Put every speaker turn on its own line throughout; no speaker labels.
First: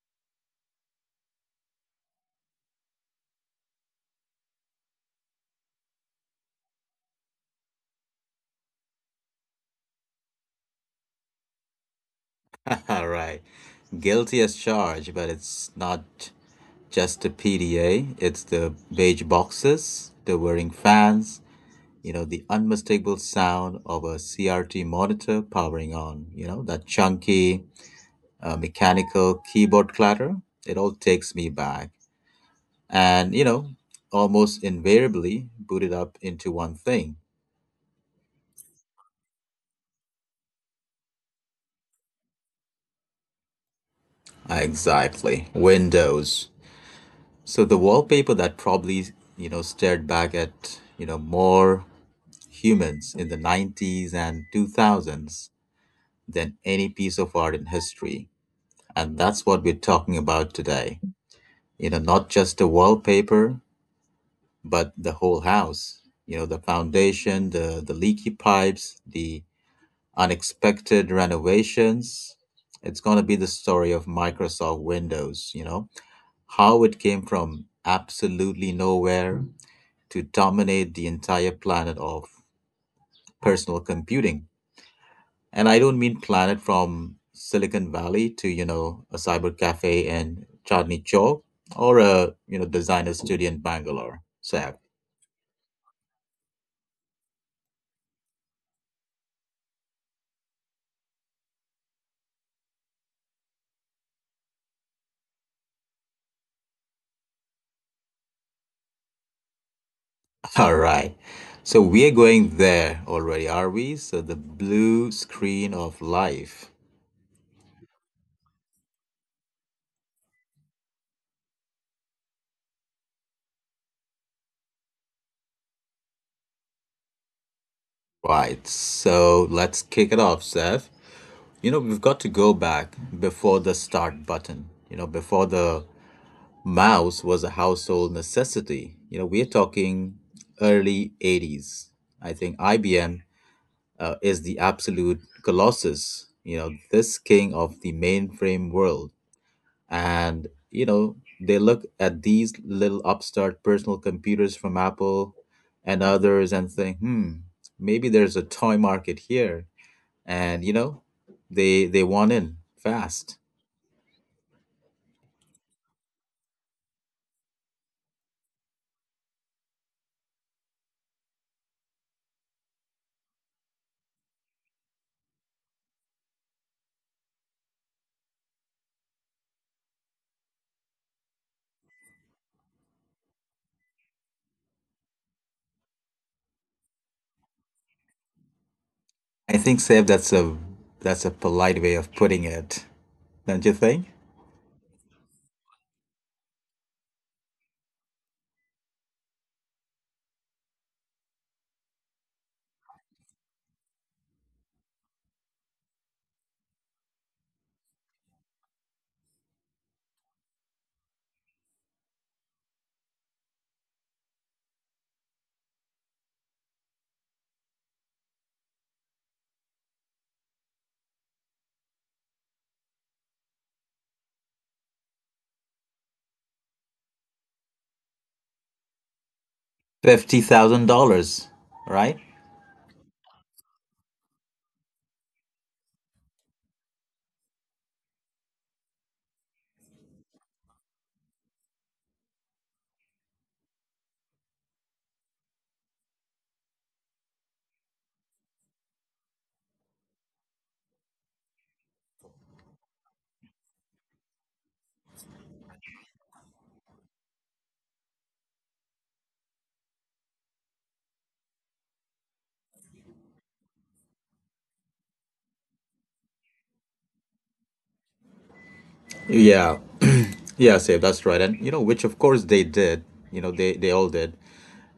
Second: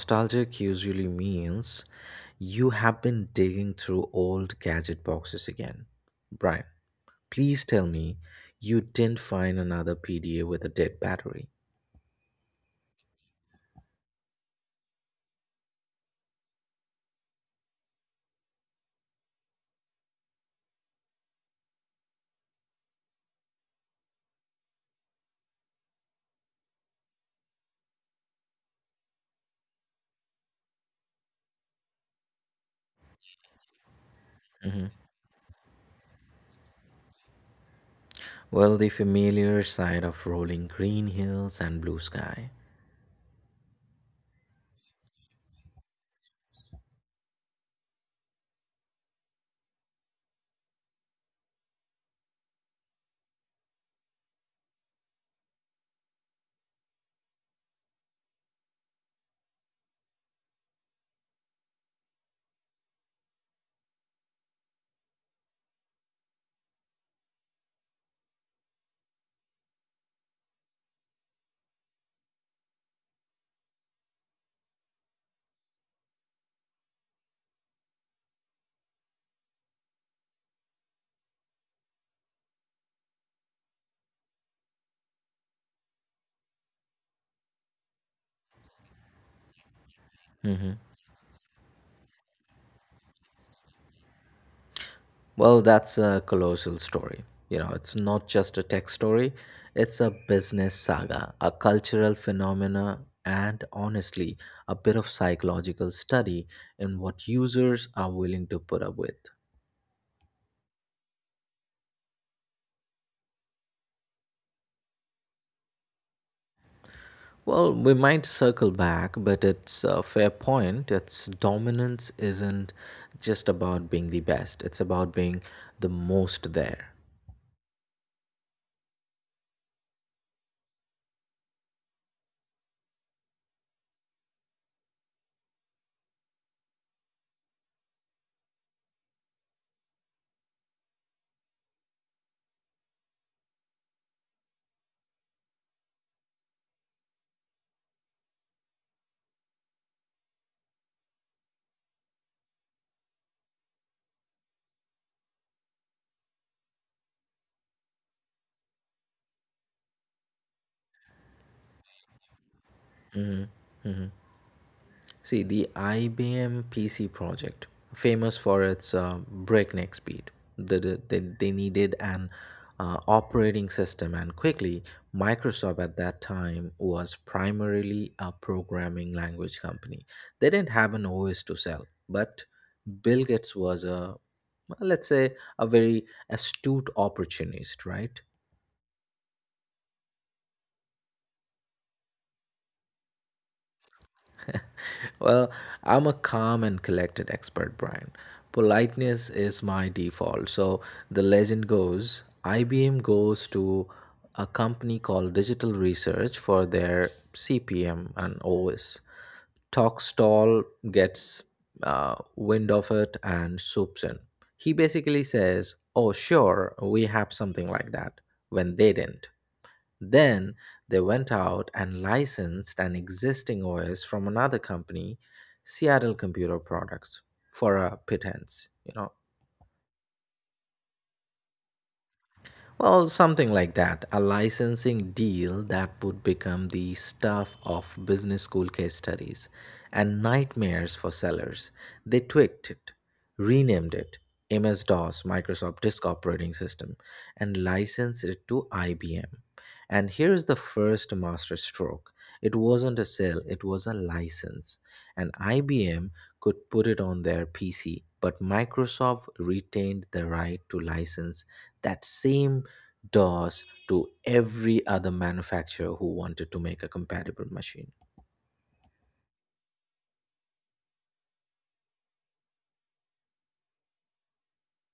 Nostalgic usually means you have been digging through old gadget boxes again. Brian, please tell me you didn't find another PDA with a dead battery.
All right, guilty as charged, but it's not just the PDA. It's the beige boxes, the whirring fans, you know, the unmistakable sound of a CRT monitor powering on, you know, that chunky mechanical keyboard clatter. It all takes me back. And, you know, almost
Mhm.
invariably booted up into one thing.
Well, the familiar sight of rolling green hills and blue sky.
Exactly. Windows. So the wallpaper that probably, you know, stared back at, you know, more humans in the 90s and 2000s than any piece of art in history. And that's what we're talking about today. You know, not just the wallpaper, but the whole house. You know, the foundation, the leaky pipes, the unexpected renovations. It's going to be the story of Microsoft Windows, you know, how it came from absolutely nowhere to dominate the entire planet of personal computing. And I don't mean planet from Silicon Valley to, you know, a cyber cafe in Chandni Chowk or a, you know, designer studio in Bangalore. So,
Well, that's a colossal story. You know, it's not just a tech story, it's a business saga, a cultural phenomena, and honestly, a bit of psychological study in what users are willing to put up with.
all right. So we are going there already, are we? So the blue screen of life.
Well, we might circle back, but it's a fair point. Its dominance isn't just about being the best, it's about being the most there.
Right. So let's kick it off, Seth. You know, we've got to go back before the start button, you know, before the mouse was a household necessity. You know, we're talking early 80s. I think IBM is the absolute colossus, you know, this king of the mainframe world. And, you know, they look at these little upstart personal computers from Apple and others and think, hmm, maybe there's a toy market here. And, you know, they want in fast.
See, the IBM PC project, famous for its breakneck speed, they needed an operating system, and quickly, Microsoft at that time was primarily a programming language company. They didn't have an OS to sell, but Bill Gates was a, well, let's say, a very astute opportunist, right?
I think, Seb, that's a polite way of putting it, don't you think?
Well, I'm a calm and collected expert, Brian. Politeness is my default. So the legend goes IBM goes to a company called Digital Research for their CPM and OS. Talkstall gets wind of it and swoops in. He basically says, "Oh, sure, we have something like that," when they didn't. Then they went out and licensed an existing OS from another company, Seattle Computer Products, for a pittance. You know,
$50,000, right?
well, something like that. A licensing deal that would become the stuff of business school case studies and nightmares for sellers. They tweaked it, renamed it MS DOS, Microsoft Disk Operating System, and licensed it to IBM. And here's the first master stroke: it wasn't a sale, it was a license. And IBM could put it on their PC, but Microsoft retained the right to license that same DOS to every other manufacturer who wanted to make a compatible machine.
Yeah, yeah, Seb, that's right. And you know, which of course they did. You know, they all did.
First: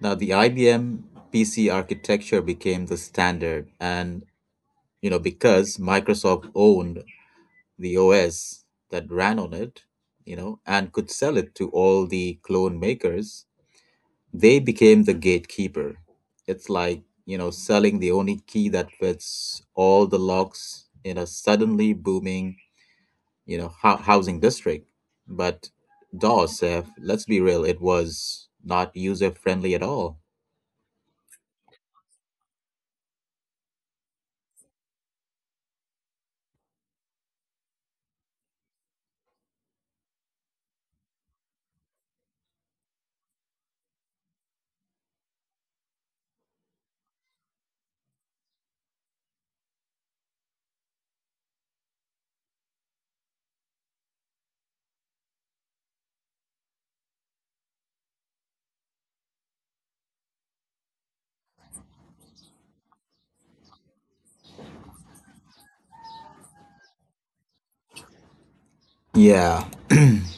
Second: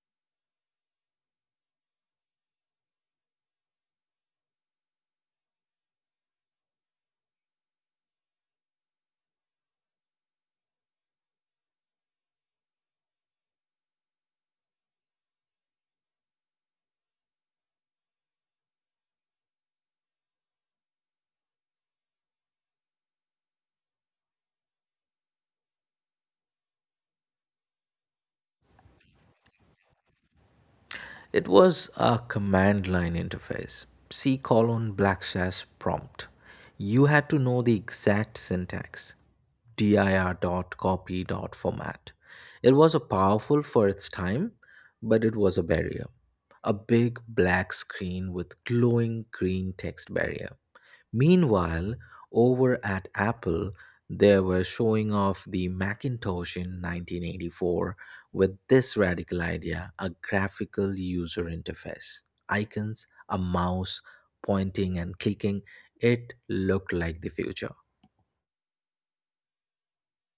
Now the IBM PC architecture became the standard, and you know because Microsoft owned the OS that ran on it, you know, and could sell it to all the clone makers, they became the gatekeeper. It's like, you know, selling the only key that fits all the locks in a suddenly booming, you know, housing district. But DOS, eh, let's be real, it was not user friendly at all.
It was a command line interface. C colon black slash prompt. You had to know the exact syntax. Dir dot copy dot format. It was a powerful for its time, but it was a barrier. A big black screen with glowing green text barrier. Meanwhile, over at Apple, they were showing off the Macintosh in 1984 with this radical idea: a graphical user interface. Icons, a mouse, pointing and clicking, it looked like the future.
Yeah,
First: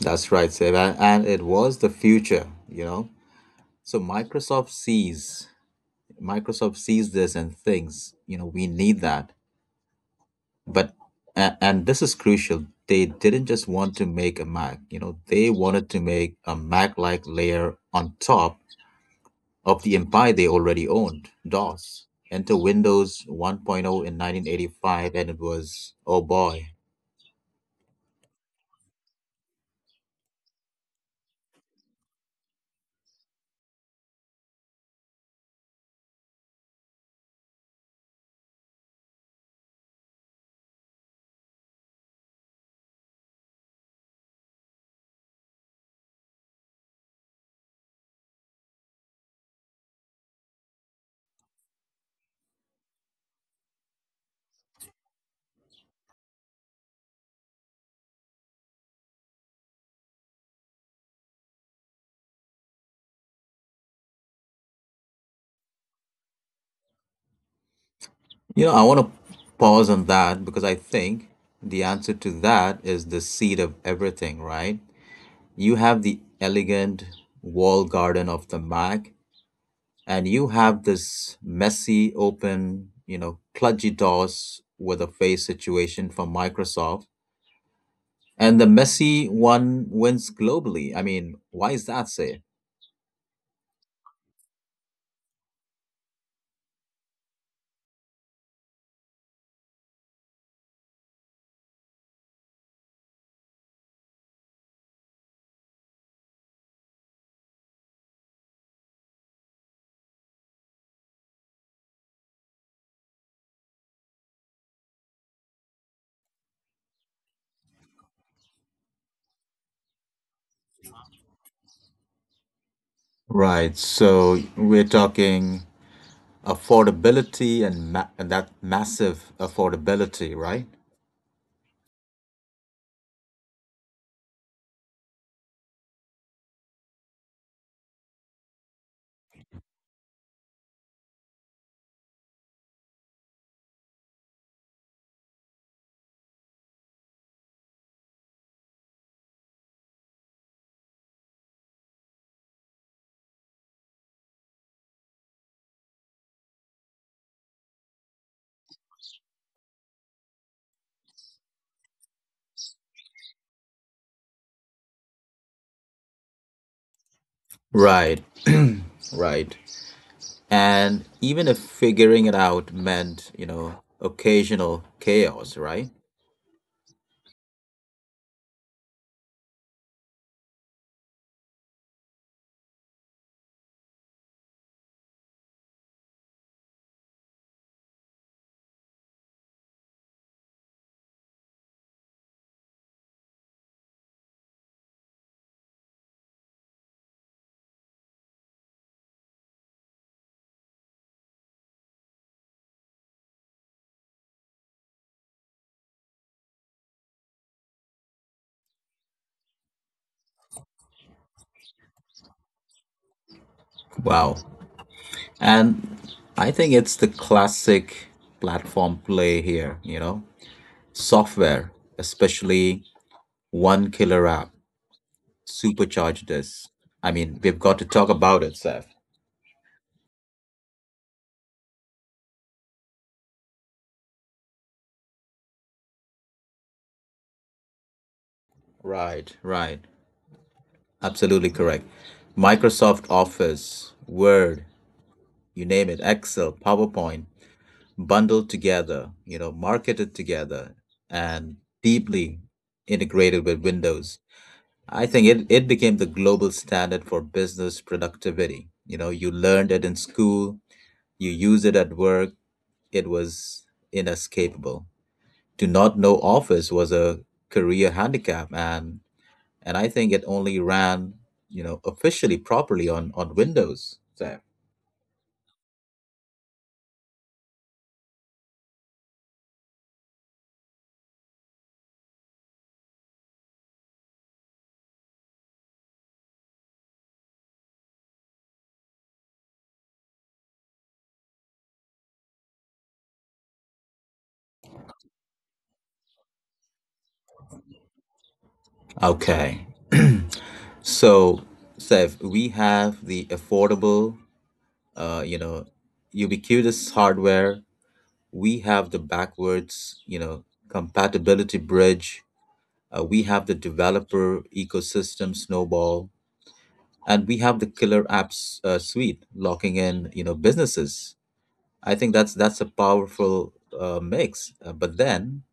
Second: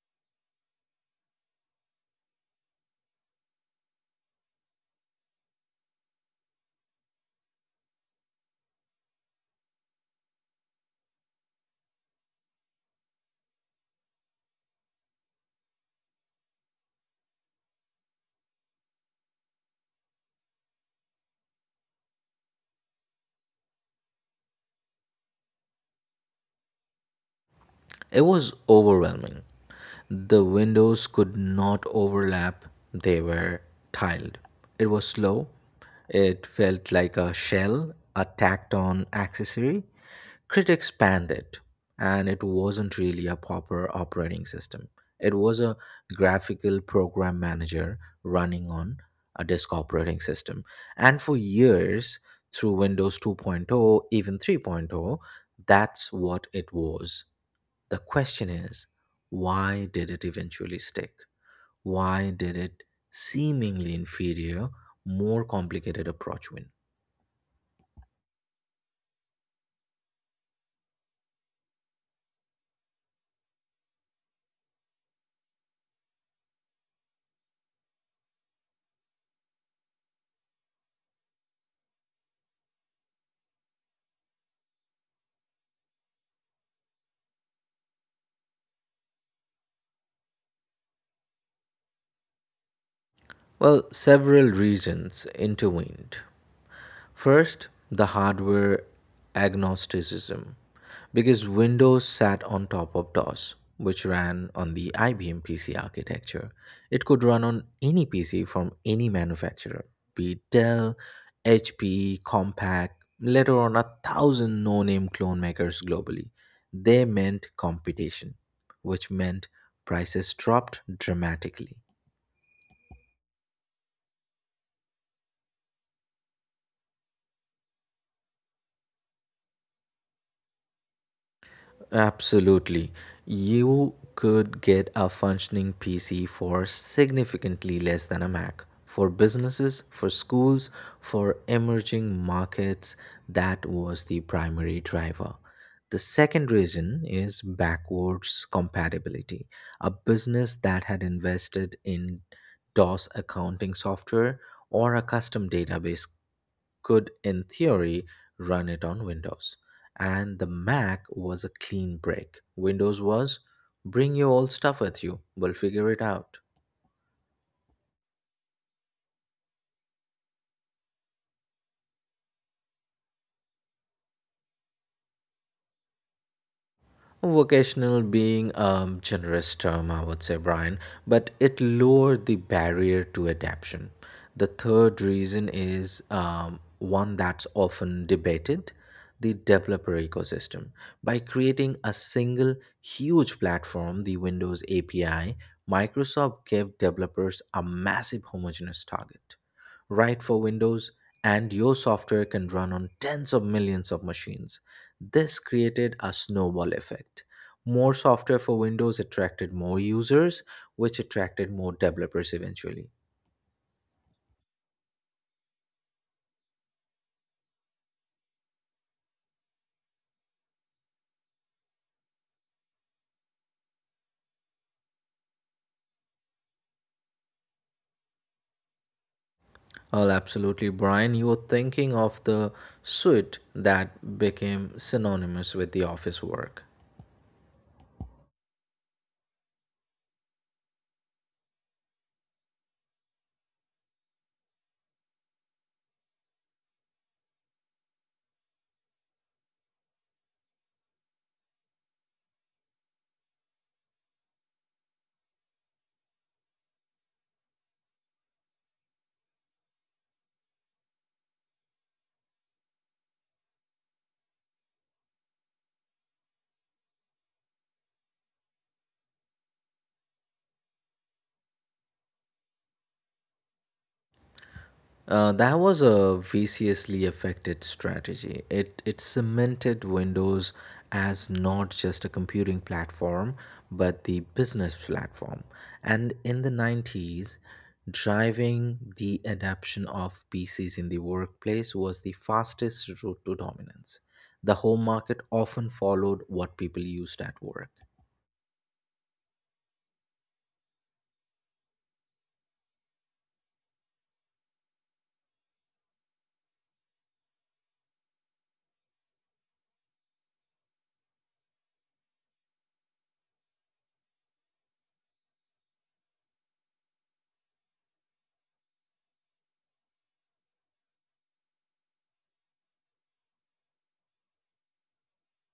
that's right, Seb. And it was the future, you know. So Microsoft sees this and thinks, you know, we need that. But and this is crucial, they didn't just want to make a Mac, you know, they wanted to make a mac like layer on top of the empire they already owned, DOS. Enter Windows 1.0 in 1985, and it was, oh boy.
It was overwhelming. The windows could not overlap, they were tiled. It was slow. It felt like a shell, a tacked on accessory. Critics panned it, and it wasn't really a proper operating system. It was a graphical program manager running on a disk operating system. And for years, through Windows 2.0, even 3.0, that's what it was. The question is, why did it eventually stick? Why did it seemingly inferior, more complicated approach win?
You know, I want to pause on that because I think the answer to that is the seed of everything, right? You have the elegant wall garden of the Mac, and you have this messy, open, you know, kludgy DOS with a face situation from Microsoft, and the messy one wins globally. I mean, why is that, say?
Well, several reasons intervened. First, the hardware agnosticism, because Windows sat on top of DOS, which ran on the IBM PC architecture. It could run on any PC from any manufacturer, be it Dell, HP, Compaq, later on a thousand no name clone makers globally. They meant competition, which meant prices dropped dramatically.
Right. So we're talking affordability, and and that massive affordability, right?
Absolutely. You could get a functioning PC for significantly less than a Mac. For businesses, for schools, for emerging markets, that was the primary driver. The second reason is backwards compatibility. A business that had invested in DOS accounting software or a custom database could, in theory, run it on Windows. And the Mac was a clean break. Windows was bring your old stuff with you, we'll figure it out.
Right, right. And even if figuring it out meant, you know, occasional chaos, right?
Vocational being a generous term, I would say, Brian, but it lowered the barrier to adaption. The third reason is one that's often debated: the developer ecosystem. By creating a single huge platform, the Windows API, Microsoft gave developers a massive homogeneous target. Write for Windows, and your software can run on tens of millions of machines. This created a snowball effect. More software for Windows attracted more users, which attracted more developers eventually.
Wow. And I think it's the classic platform play here, you know? Software, especially one killer app, supercharged this. I mean, we've got to talk about it, Seth.
Well, absolutely, Brian. You were thinking of the suite that became synonymous with the office work.
Right, right. Absolutely correct. Microsoft Office, Word, you name it, Excel, PowerPoint, bundled together, you know, marketed together and deeply integrated with Windows. I think it, it became the global standard for business productivity. You know, you learned it in school, you use it at work, it was inescapable. To not know Office was a career handicap, and I think it only ran, you know, officially properly on Windows. So
That was a viciously affected strategy. It cemented Windows as not just a computing platform, but the business platform. And in the 90s, driving the adoption of PCs in the workplace was the fastest route to dominance. The home market often followed what people used at work.
okay. So, Sev, we have the affordable, you know, ubiquitous hardware. We have the backwards, you know, compatibility bridge. We have the developer ecosystem snowball, and we have the killer apps suite locking in, you know, businesses. I think that's a powerful mix. But then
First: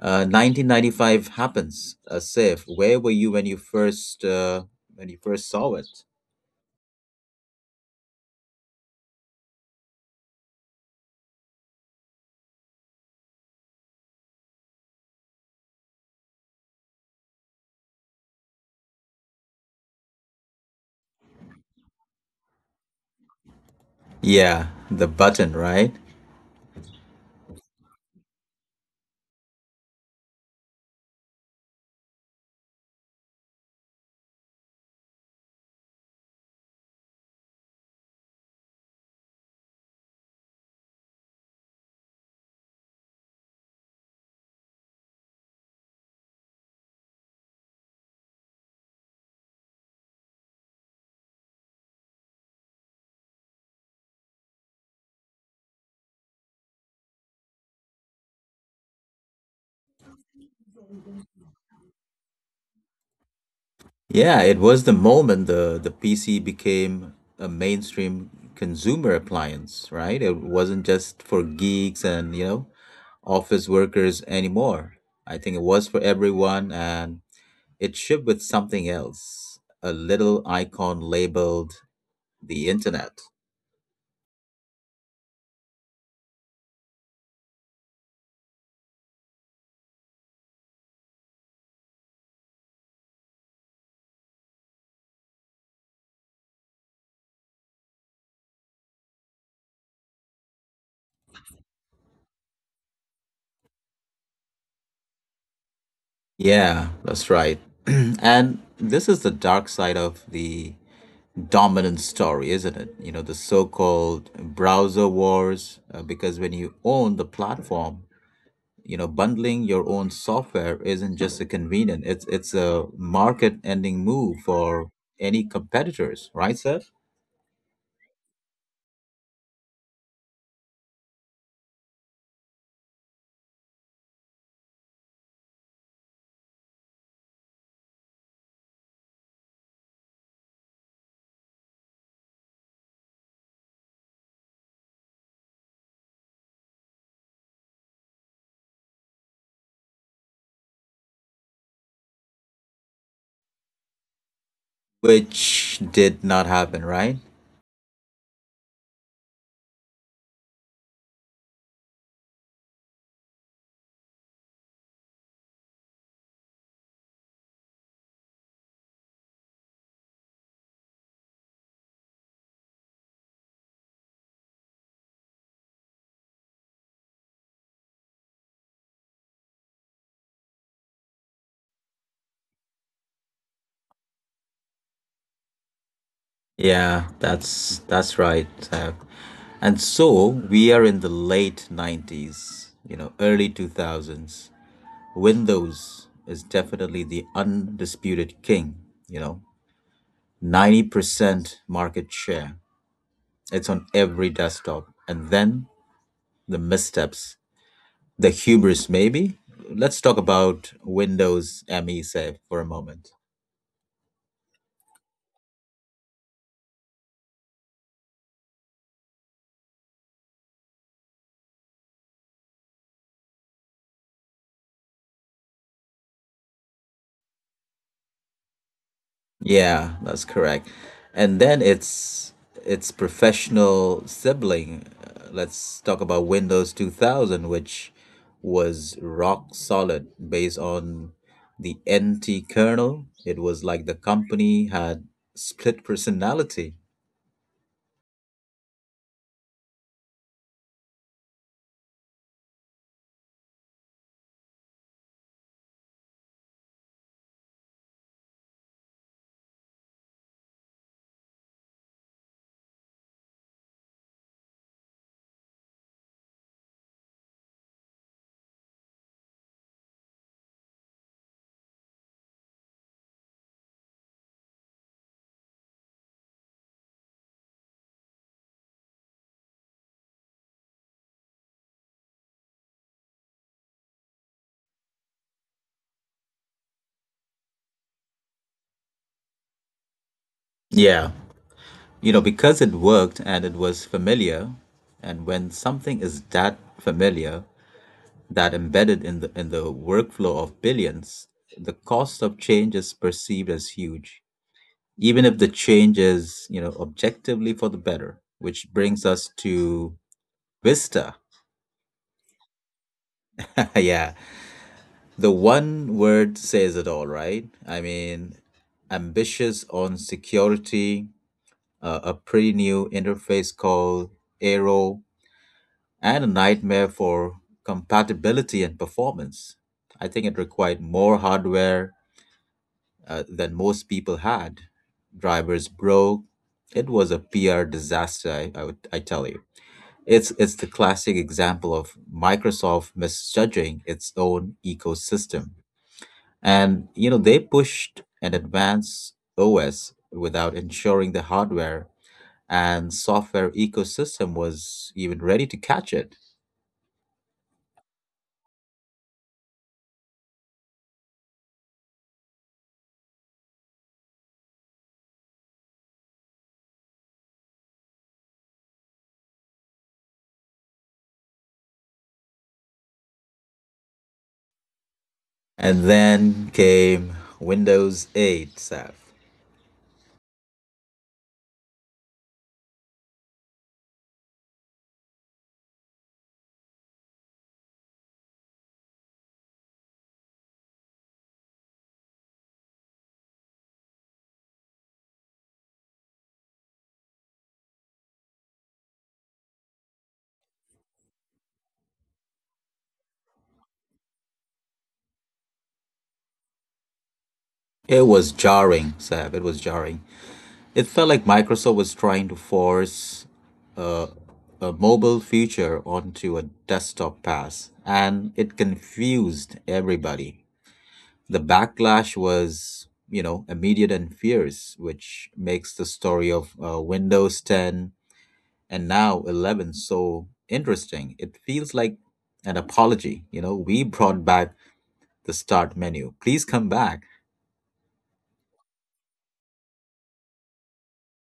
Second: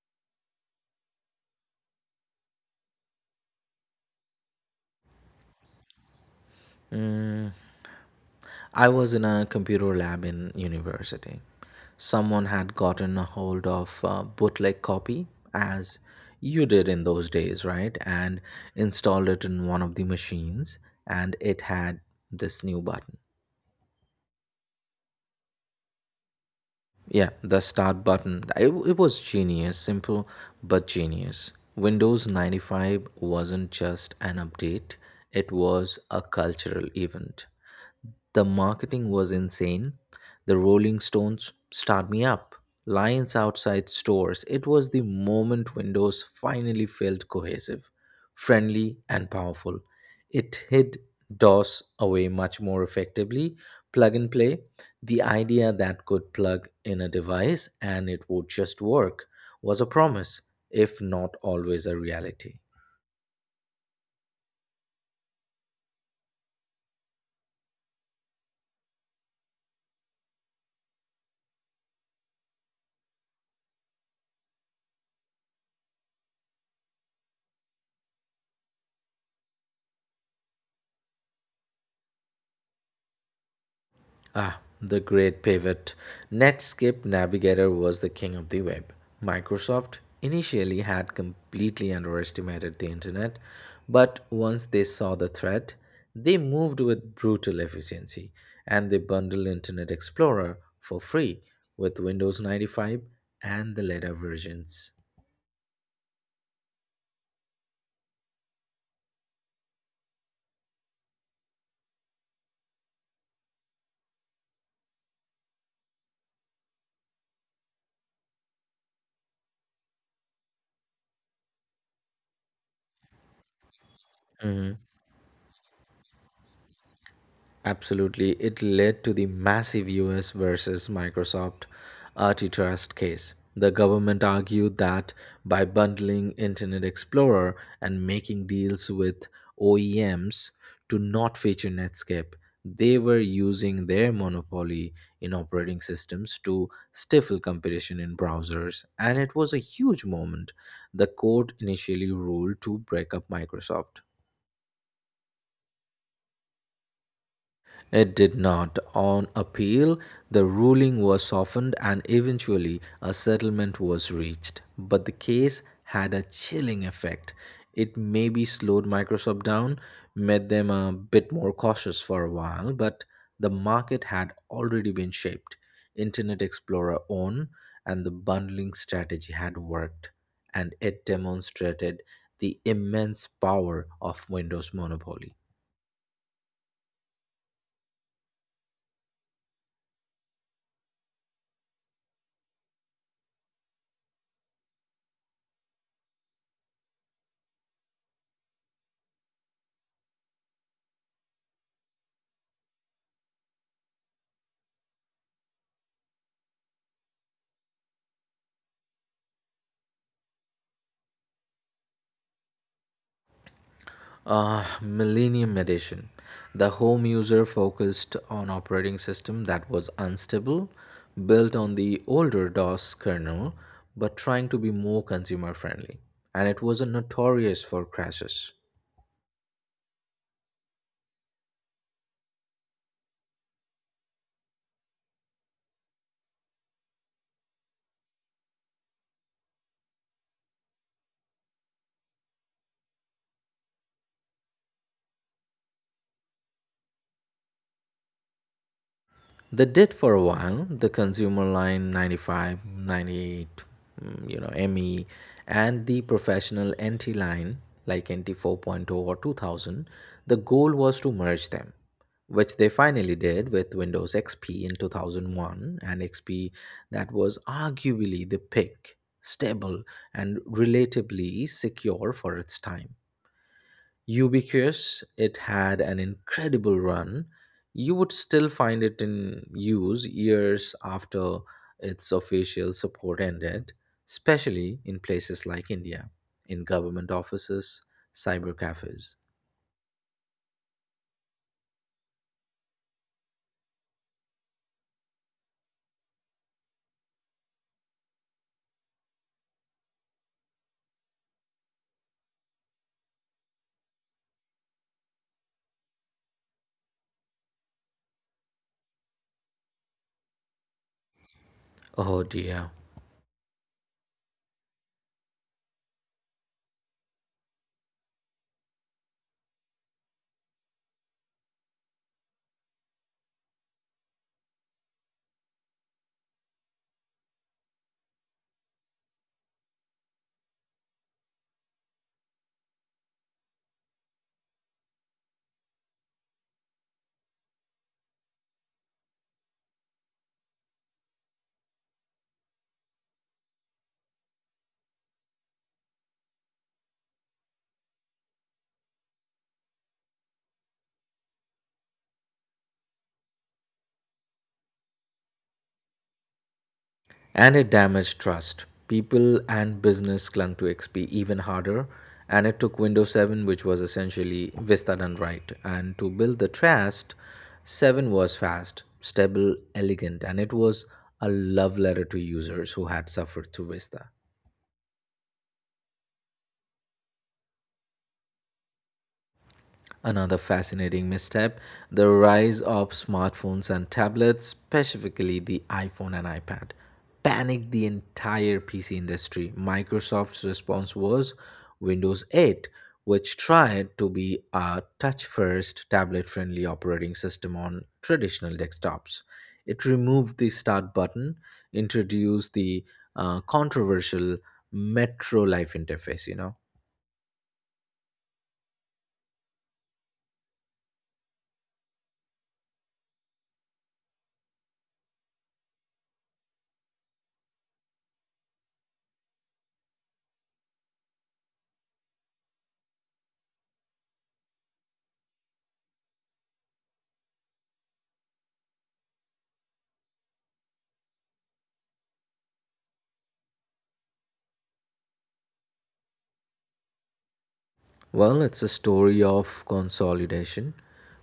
1995 happens, safe, where were you when you first saw it?
I was in a computer lab in university. Someone had gotten a hold of a bootleg copy, as you did in those days, right? And installed it in one of the machines, and it had this new button.
Yeah, the button, right?
Yeah, the start button. It was genius, simple but genius. Windows 95 wasn't just an update, it was a cultural event. The marketing was insane. The Rolling Stones start me up. Lines outside stores. It was the moment windows finally felt cohesive, friendly, and powerful. It hid DOS away much more effectively. Plug and play, the idea that could plug in a device and it would just work, was a promise, if not always a reality.
Yeah, it was the moment the PC became a mainstream consumer appliance, right? It wasn't just for geeks and you know office workers anymore. I think it was for everyone, and it shipped with something else, a little icon labeled the internet.
Ah, the great pivot. Netscape Navigator was the king of the web. Microsoft initially had completely underestimated the internet, but once they saw the threat, they moved with brutal efficiency and they bundled Internet Explorer for free with Windows 95 and the later versions.
Yeah, that's right. And this is the dark side of the dominant story, isn't it? You know, the so called browser wars, because when you own the platform, you know, bundling your own software isn't just a convenient, it's a market ending move for any competitors, right, Seth?
Absolutely. It led to the massive US versus Microsoft antitrust case. The government argued that by bundling Internet Explorer and making deals with OEMs to not feature Netscape, they were using their monopoly in operating systems to stifle competition in browsers, and it was a huge moment. The court initially ruled to break up Microsoft.
Which did not happen, right?
It did not. On appeal, the ruling was softened and eventually a settlement was reached. But the case had a chilling effect. It maybe slowed Microsoft down, made them a bit more cautious for a while, but the market had already been shaped. Internet Explorer on and the bundling strategy had worked, and it demonstrated the immense power of Windows monopoly.
Yeah, that's right. And so we are in the late 90s, you know, early 2000s. Windows is definitely the undisputed king, you know, 90% market share. It's on every desktop. And then the missteps, the hubris maybe. Let's talk about Windows ME Save for a moment.
Millennium Edition. The home user focused on operating system that was unstable, built on the older DOS kernel, but trying to be more consumer friendly. And it was a notorious for crashes.
Yeah, that's correct. And then it's professional sibling. Let's talk about Windows 2000, which was rock solid based on the NT kernel. It was like the company had split personality.
They did for a while. The Consumer Line 95, 98, you know, ME, and the Professional NT Line like NT 4.0 point oh or 2000. The goal was to merge them, which they finally did with Windows XP in 2001, and XP that was arguably the pick, stable, and relatively secure for its time. Ubiquitous, it had an incredible run. You would still find it in use years after its official support ended, especially in places like India, in government offices, cyber cafes.
Yeah. You know, because it worked and it was familiar, and when something is that familiar, that embedded in the workflow of billions, the cost of change is perceived as huge, even if the change is you know objectively for the better. Which brings us to Vista.
Oh dear.
Yeah, the one word says it all, right? I mean, ambitious on security, a pretty new interface called Aero, and a nightmare for compatibility and performance. I think it required more hardware, than most people had. Drivers broke. It was a PR disaster, I tell you. It's the classic example of Microsoft misjudging its own ecosystem. And, you know, they pushed an advanced OS without ensuring the hardware and software ecosystem was even ready to catch it.
And it damaged trust. People and business clung to XP even harder, and it took Windows 7, which was essentially Vista done right. And to build the trust, 7 was fast, stable, elegant, and it was a love letter to users who had suffered through Vista.
And then came Windows 8, Sav.
Another fascinating misstep: the rise of smartphones and tablets, specifically the iPhone and iPad, panicked the entire PC industry. Microsoft's response was Windows 8, which tried to be a touch first, tablet friendly operating system on traditional desktops. It removed the start button, introduced the controversial Metro Life interface, you know.
It was jarring, Sav. It was jarring. It felt like Microsoft was trying to force a, a mobile future onto a desktop pass, and it confused everybody. The backlash was, you know, immediate and fierce, which makes the story of Windows 10 and now 11 so interesting. It feels like an apology, you know, we brought back the start menu. Please come back.
Well, it's a story of consolidation.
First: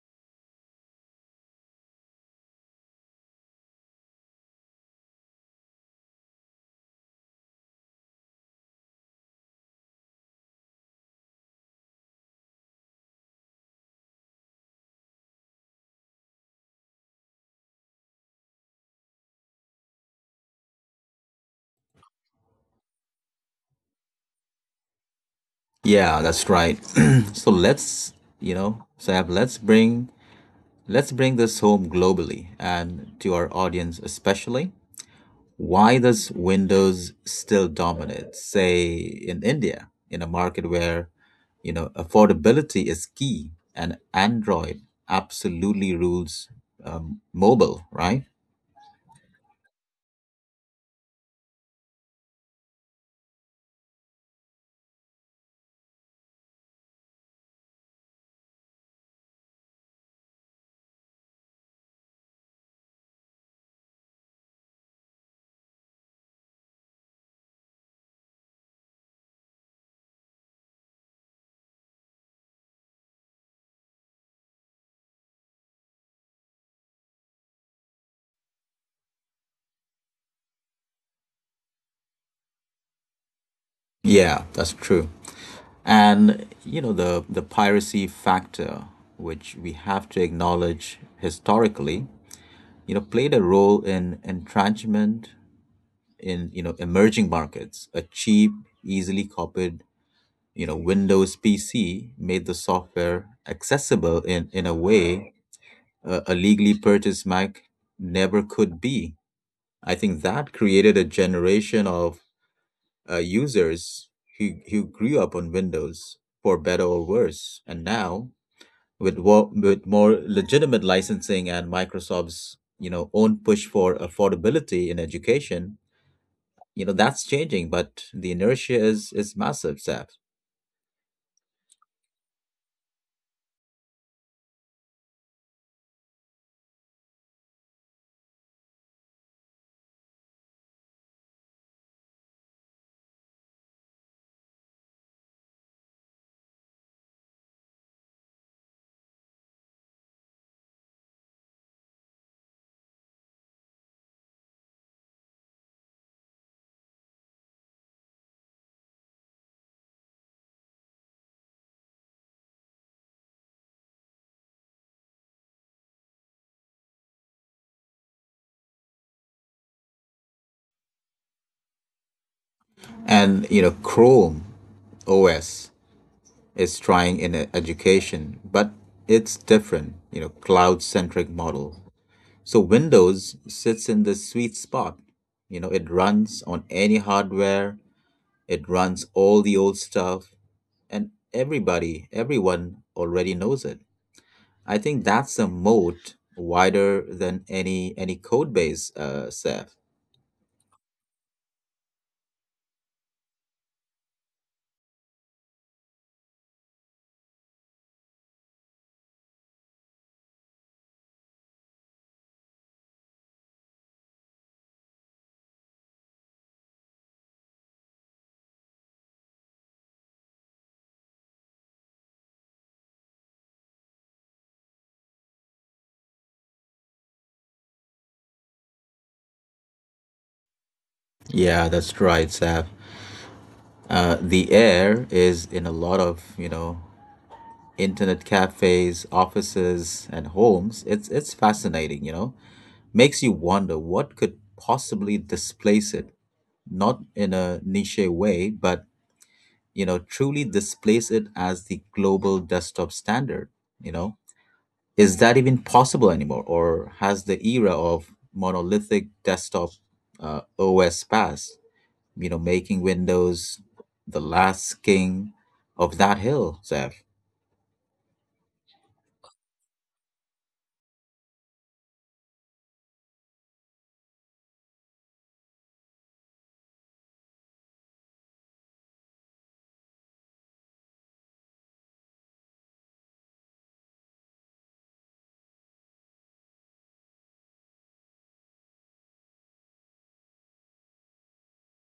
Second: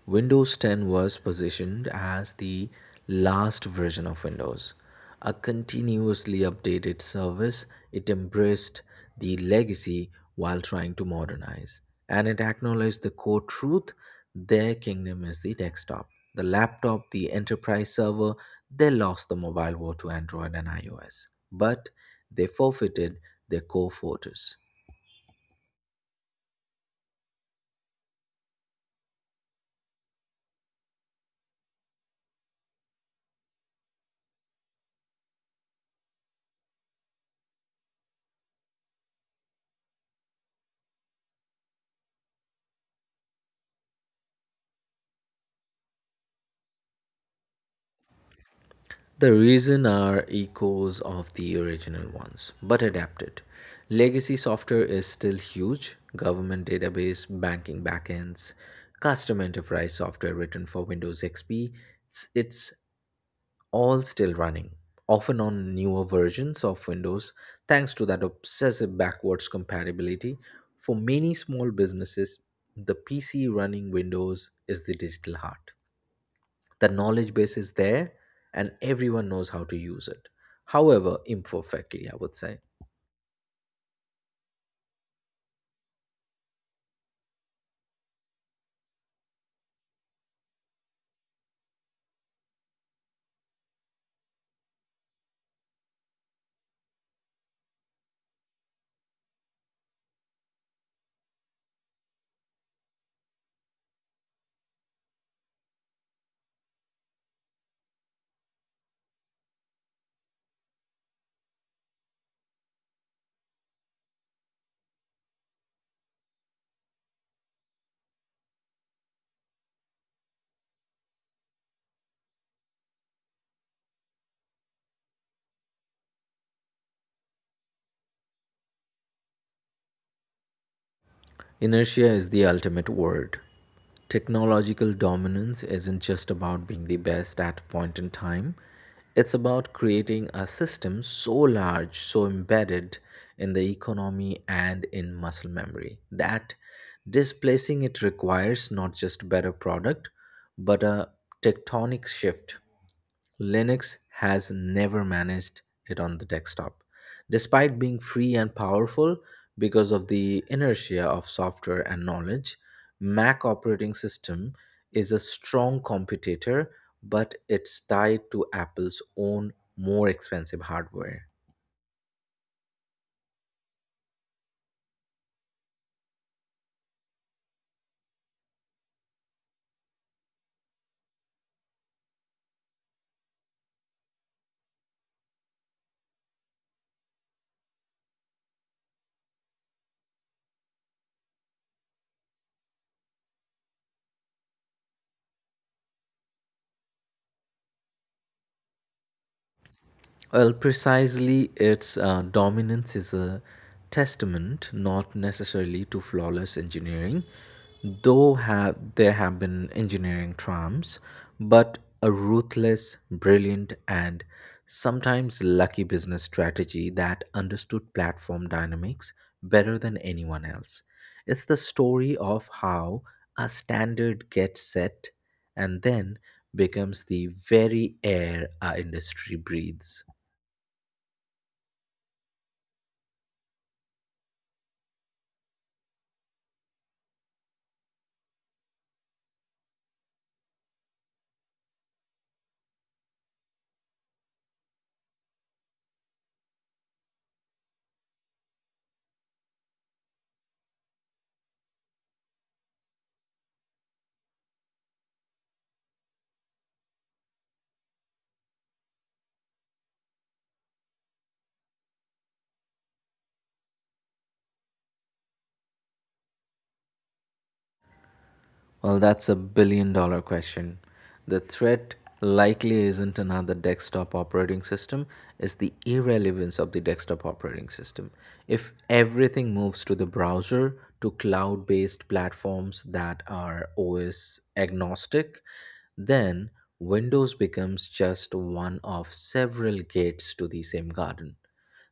Windows 10 was positioned as the last version of Windows, a continuously updated service. It embraced the legacy while trying to modernize, and it acknowledged the core truth: their kingdom is the desktop, the laptop, the enterprise server. They lost the mobile war to Android and iOS, but they forfeited their core fortress.
Yeah, that's right. So let's, you know, Sam, let's bring this home globally and to our audience especially. Why does Windows still dominate, say in India, in a market where, you know, affordability is key and Android absolutely rules mobile, right?
The reason are echoes of the original ones, but adapted. Legacy software is still huge. Government database, banking backends, custom enterprise software written for Windows XP, it's all still running, often on newer versions of Windows, thanks to that obsessive backwards compatibility. For many small businesses, the PC running Windows is the digital heart. The knowledge base is there and everyone knows how to use it, however imperfectly, I would say.
Yeah, that's true. And you know the piracy factor, which we have to acknowledge historically, you know, played a role in entrenchment in you know emerging markets. A cheap, easily copied, you know, Windows PC made the software accessible in a way a legally purchased Mac never could be. I think that created a generation of users who grew up on Windows for better or worse, and now with with more legitimate licensing and Microsoft's you know own push for affordability in education, you know that's changing, but the inertia is massive, Seth.
Inertia is the ultimate word. Technological dominance isn't just about being the best at a point in time, it's about creating a system so large, so embedded in the economy and in muscle memory that displacing it requires not just better product, but a tectonic shift. Linux has never managed it on the desktop, despite being free and powerful because of the inertia of software and knowledge. Mac operating system is a strong competitor, but it's tied to Apple's own more expensive hardware.
And you know Chrome OS is trying in education, but it's different, you know, cloud centric model. So Windows sits in the sweet spot, you know, it runs on any hardware, it runs all the old stuff, and everybody everyone already knows it. I think that's a moat wider than any code base, Seth.
Well, precisely, its dominance is a testament not necessarily to flawless engineering, though there have been engineering triumphs, but a ruthless, brilliant, and sometimes lucky business strategy that understood platform dynamics better than anyone else. It's the story of how a standard gets set and then becomes the very air our industry breathes.
Yeah, that's right, Seth. The air is in a lot of, you know, internet cafes, offices, and homes. It's fascinating, you know. Makes you wonder what could possibly displace it, not in a niche way, but you know, truly displace it as the global desktop standard, you know. Is that even possible anymore, or has the era of monolithic desktop OS passed? You know, making Windows the last king of that hill, Seth.
Well, that's a billion dollar question. The threat likely isn't another desktop operating system, it's the irrelevance of the desktop operating system. If everything moves to the browser, to cloud based platforms that are OS agnostic, then Windows becomes just one of several gates to the same garden.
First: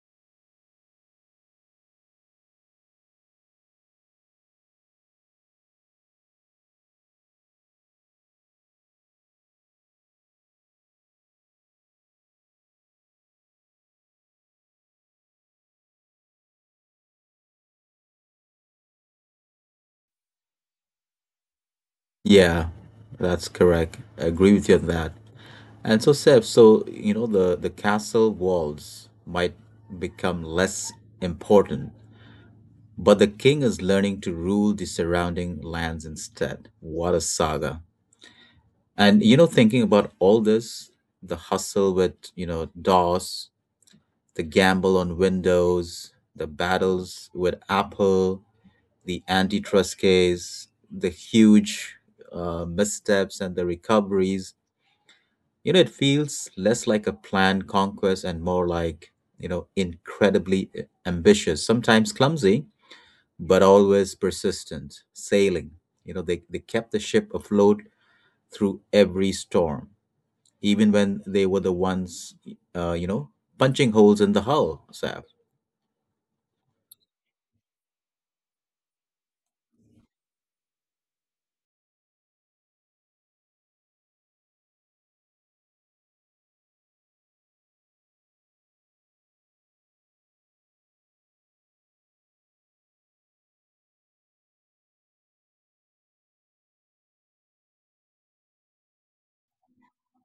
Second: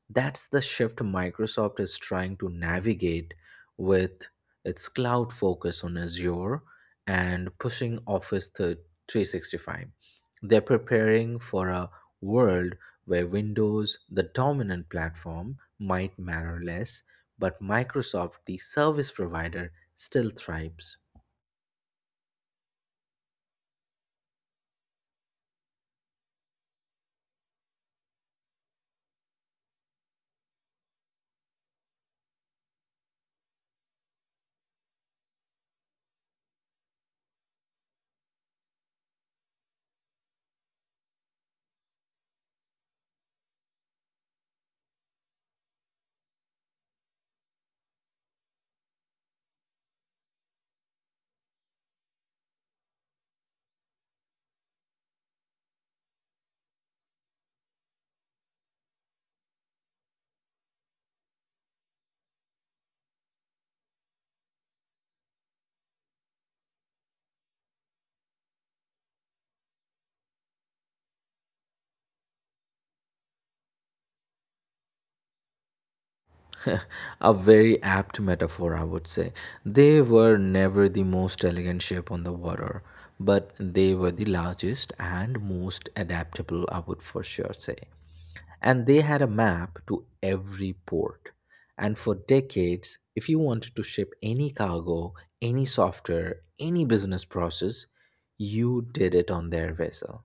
That's the shift Microsoft is trying to navigate with its cloud focus on Azure and pushing 365. They're preparing for a world where Windows, the dominant platform, might matter less, but Microsoft, the service provider, still thrives.
Yeah, that's correct. I agree with you on that. And so, Seb, so you know the castle walls might become less important, but the king is learning to rule the surrounding lands instead. What a saga! And you know, thinking about all this, the hustle with you know DOS, the gamble on Windows, the battles with Apple, the antitrust case, the huge missteps and the recoveries. You know, it feels less like a planned conquest and more like, incredibly ambitious, sometimes clumsy, but always persistent, sailing. You know, they kept the ship afloat through every storm, even when they were the ones, uh, you know, punching holes in the hull, Saf.
A very apt metaphor, I would say. They were never the most elegant ship on the water, but they were the largest and most adaptable, I would for sure say. And they had a map to every port. And for decades, if you wanted to ship any cargo, any software, any business process, you did it on their vessel.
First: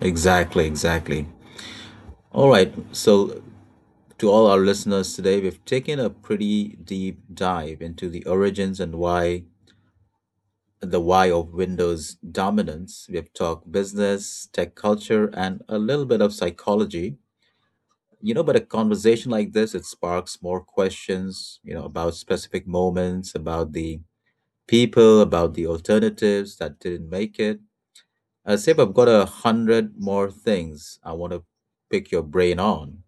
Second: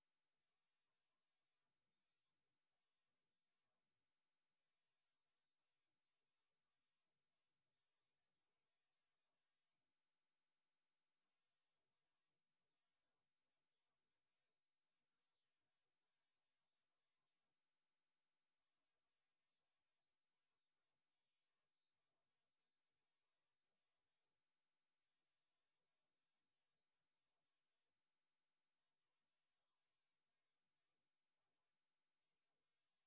Exactly, exactly. All right, so to all our listeners today. We've taken a pretty deep dive into the origins and why the why of Windows dominance. We've talked business, tech culture, and a little bit of psychology. You know, but a conversation like this, it sparks more questions, you know, about specific moments, about the people, about the alternatives that didn't make it. Sib, I've got a hundred more things I want to pick your brain on.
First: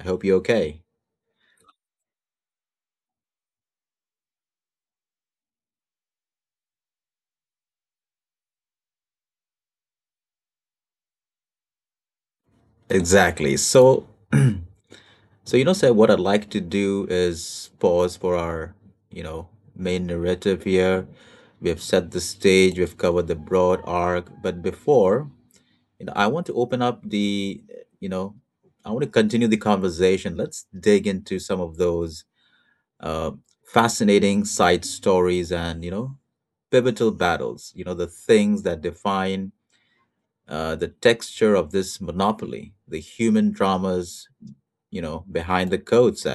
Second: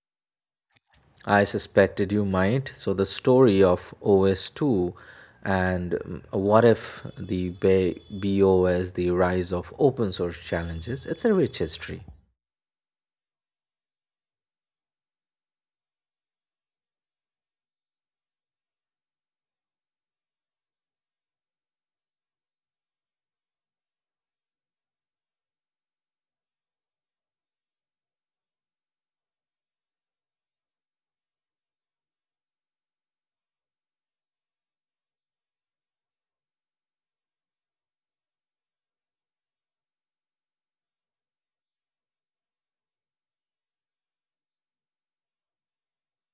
I hope you're okay.
I suspected you might. So the story of OS2 and what if BOS, the rise of open source challenges, it's a rich history.
Exactly. So So, you know, sir, what I'd like to do is pause for our, you know, main narrative here. We have set the stage, we've covered the broad arc, but before, I want to open up the, you know, I want to continue the conversation. Let's dig into some of those uh, fascinating side stories and, you know, pivotal battles, you know, the things that define the texture of this monopoly, the human dramas, you know, behind the codes.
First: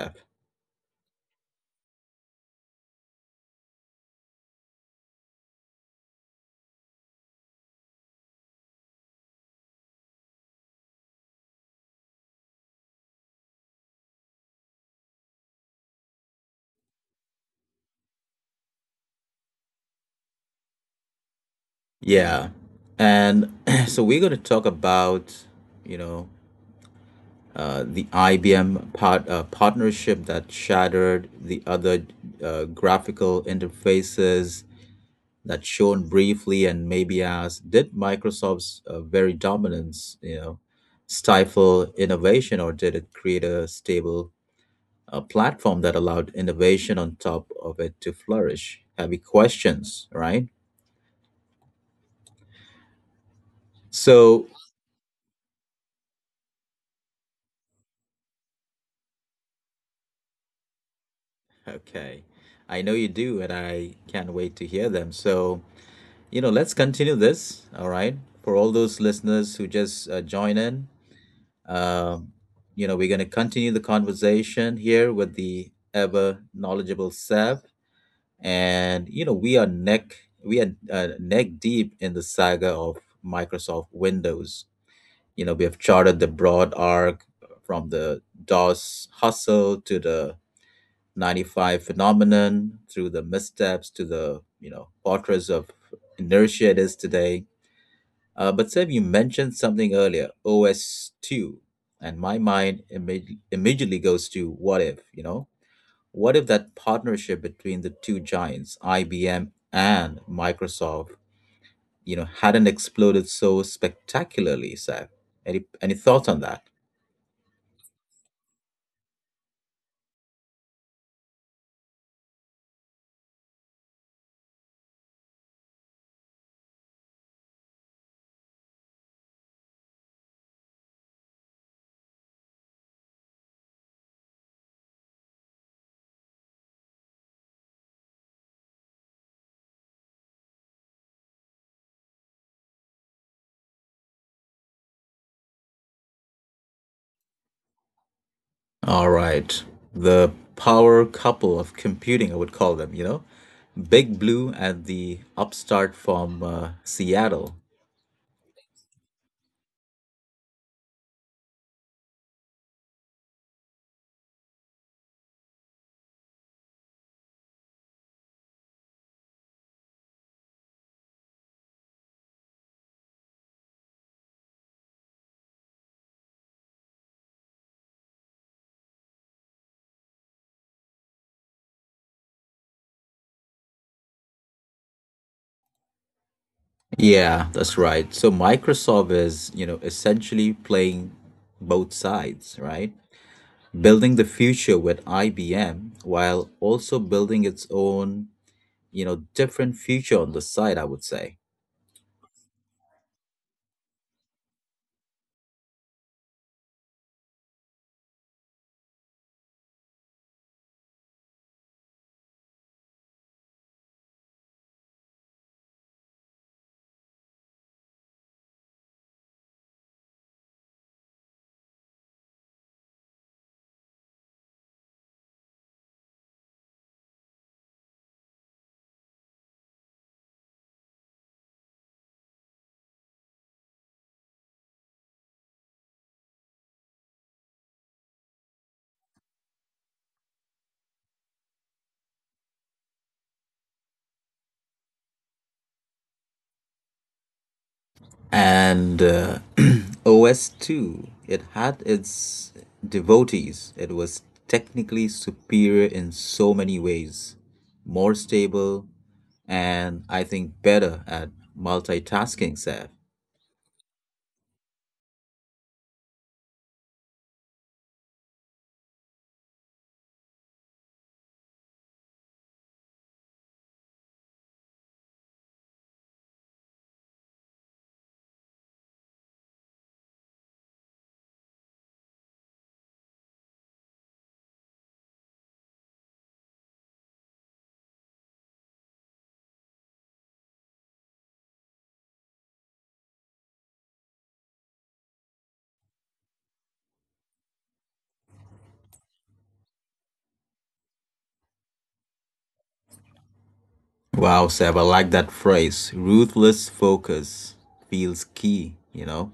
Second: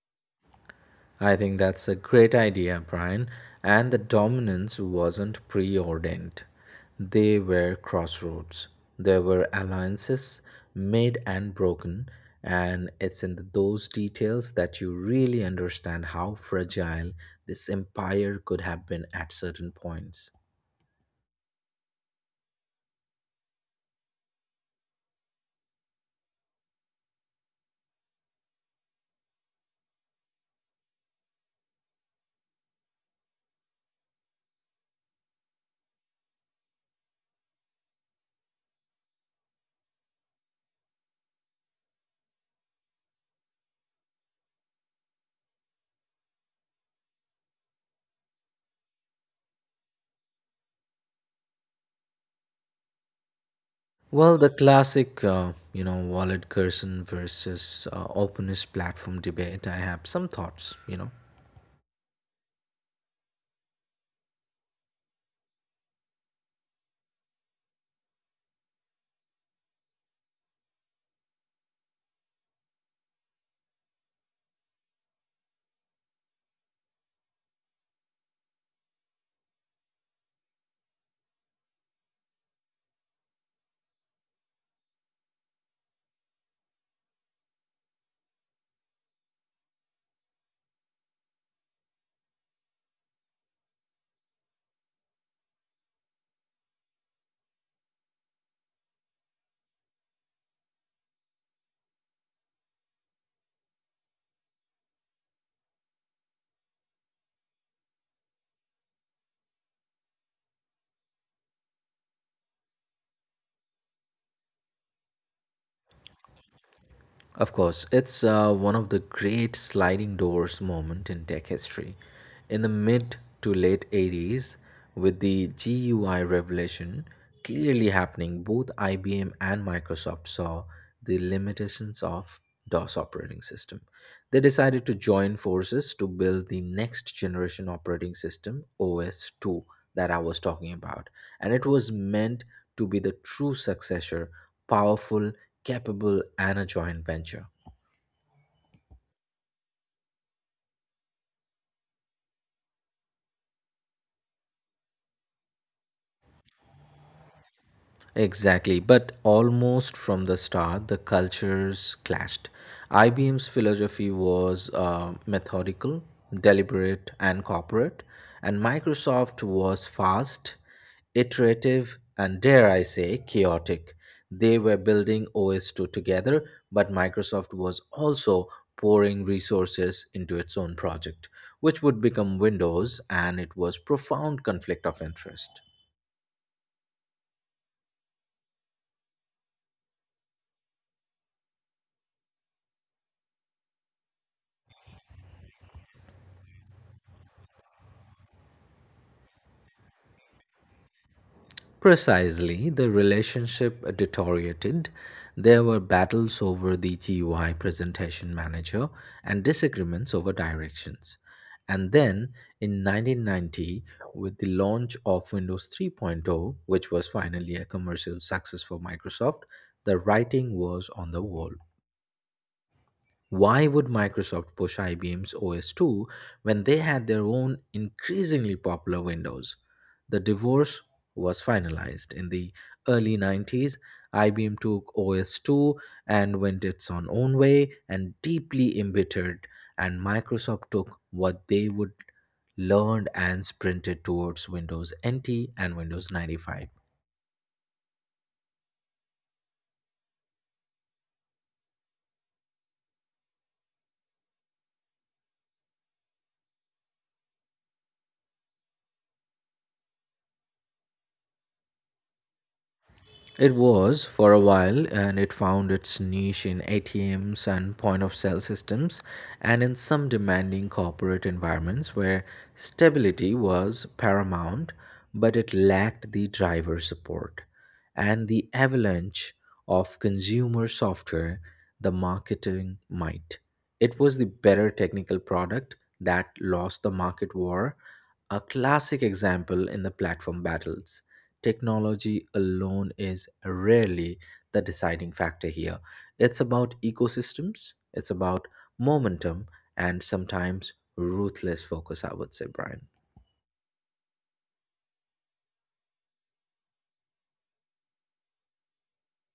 I think that's a great idea, Brian. And the dominance wasn't preordained. They were crossroads. There were alliances made and broken, and it's in those details that you really understand how fragile this empire could have been at certain points.
Yeah. And so we're going to talk about, you know, the IBM partnership that shattered, the other graphical interfaces that shone briefly and maybe asked, did Microsoft's very dominance, you know, stifle innovation or did it create a stable platform that allowed innovation on top of it to flourish? Heavy questions, right?
Well,
So
the classic, Wallet Gerson versus Openness platform debate, I have some thoughts,
okay. I know you do, and I can't wait to hear them. So, you know, let's continue this. All right. For all those listeners who just join in, um, you know, we're going to continue the conversation here with the ever knowledgeable Seb. And, you know, we are neck deep in the saga of Microsoft Windows. You know, we have charted the broad arc from the DOS hustle to the 95 phenomenon through the missteps to the you know fortress of inertia it is today. But Seb, you mentioned something earlier OS/2, and my mind immediately goes to what if, you know, what if that partnership between the two giants IBM and Microsoft, you know, hadn't exploded so spectacularly, Seb? Any thoughts on that?
Of course, it's one of the great sliding doors moment in tech history. In the mid to late 80s, with the GUI revolution clearly happening, both IBM and Microsoft saw the limitations of DOS operating system. They decided to join forces to build the next generation operating system, OS2, that I was talking about. And it was meant to be the true successor, powerful, capable, and a joint venture.
All right. The power couple of computing, I would call them, you know? Big Blue and the upstart from Seattle.
Exactly, but almost from the start, the cultures clashed. IBM's philosophy was methodical, deliberate, and corporate, and Microsoft was fast, iterative, and dare I say, chaotic. They were building OS2 together, but Microsoft was also pouring resources into its own project, which would become Windows, and it was profound conflict of interest.
Yeah, that's right. So Microsoft is, you know, essentially playing both sides, right? Building the future with IBM while also building its own, you know, different future on the side, I would say.
Precisely, the relationship deteriorated. There were battles over the GUI presentation manager and disagreements over directions. And then in 1990, with the launch of Windows 3.0, point oh, which was finally a commercial success for Microsoft, the writing was on the wall. Why would Microsoft push IBM's OS2 when they had their own increasingly popular Windows? The divorce was finalized. In the early 90s, IBM took OS2 and went its own way and deeply embittered, and Microsoft took what they would learned and sprinted towards Windows NT and Windows 95.
And OS/2, it had its devotees. It was technically superior in so many ways, more stable, and I think better at multitasking, Seb.
It was for a while and it found its niche in ATMs and point of sale systems and in some demanding corporate environments where stability was paramount, but it lacked the driver support. And the avalanche of consumer software, the marketing might. It was the better technical product that lost the market war, a classic example in the platform battles technology alone is rarely the deciding factor here. It's about ecosystems, it's about momentum, and sometimes ruthless focus, I would say, Brian.
Wow, Seb, I like that phrase ruthless focus, feels key, you know.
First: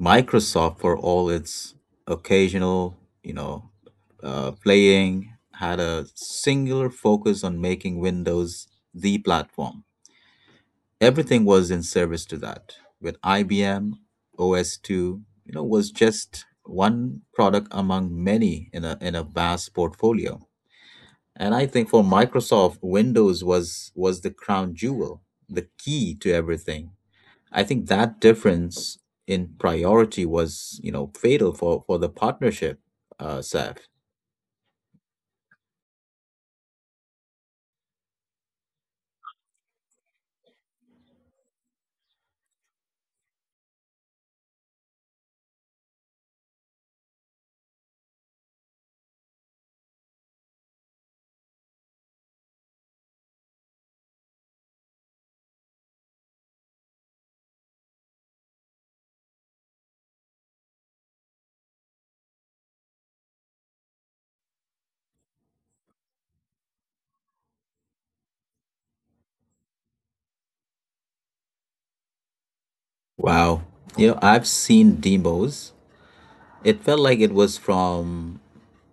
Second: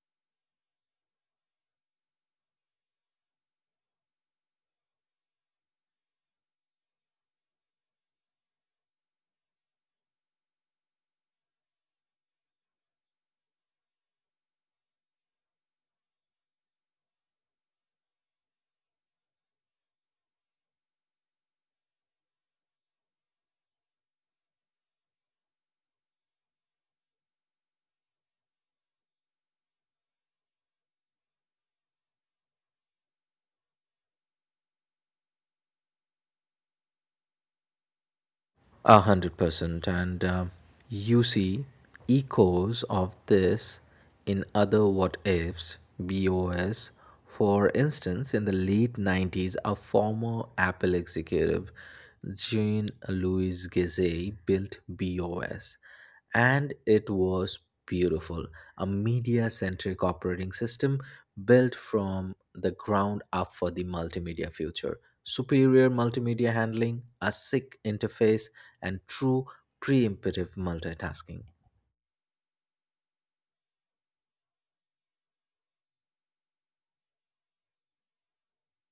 Microsoft, for all its occasional, you know, playing, had a singular focus on making Windows the platform. Everything was in service to that. With IBM, OS/2, you know, was just one product among many in a vast portfolio. And I think for Microsoft, Windows was the crown jewel, the key to everything. I think that difference in priority was, you know, fatal for the partnership, Seth.
100%. And you see echoes of this in other what ifs, BOS. For instance, in the late 90s, a former Apple executive, Jean Louis Gizet, built BOS. And it was beautiful, a media centric operating system built from the ground up for the multimedia future. Superior multimedia handling, a sick interface, and true preemptive multitasking.
Wow. You know, I've seen demos. It felt like it was from,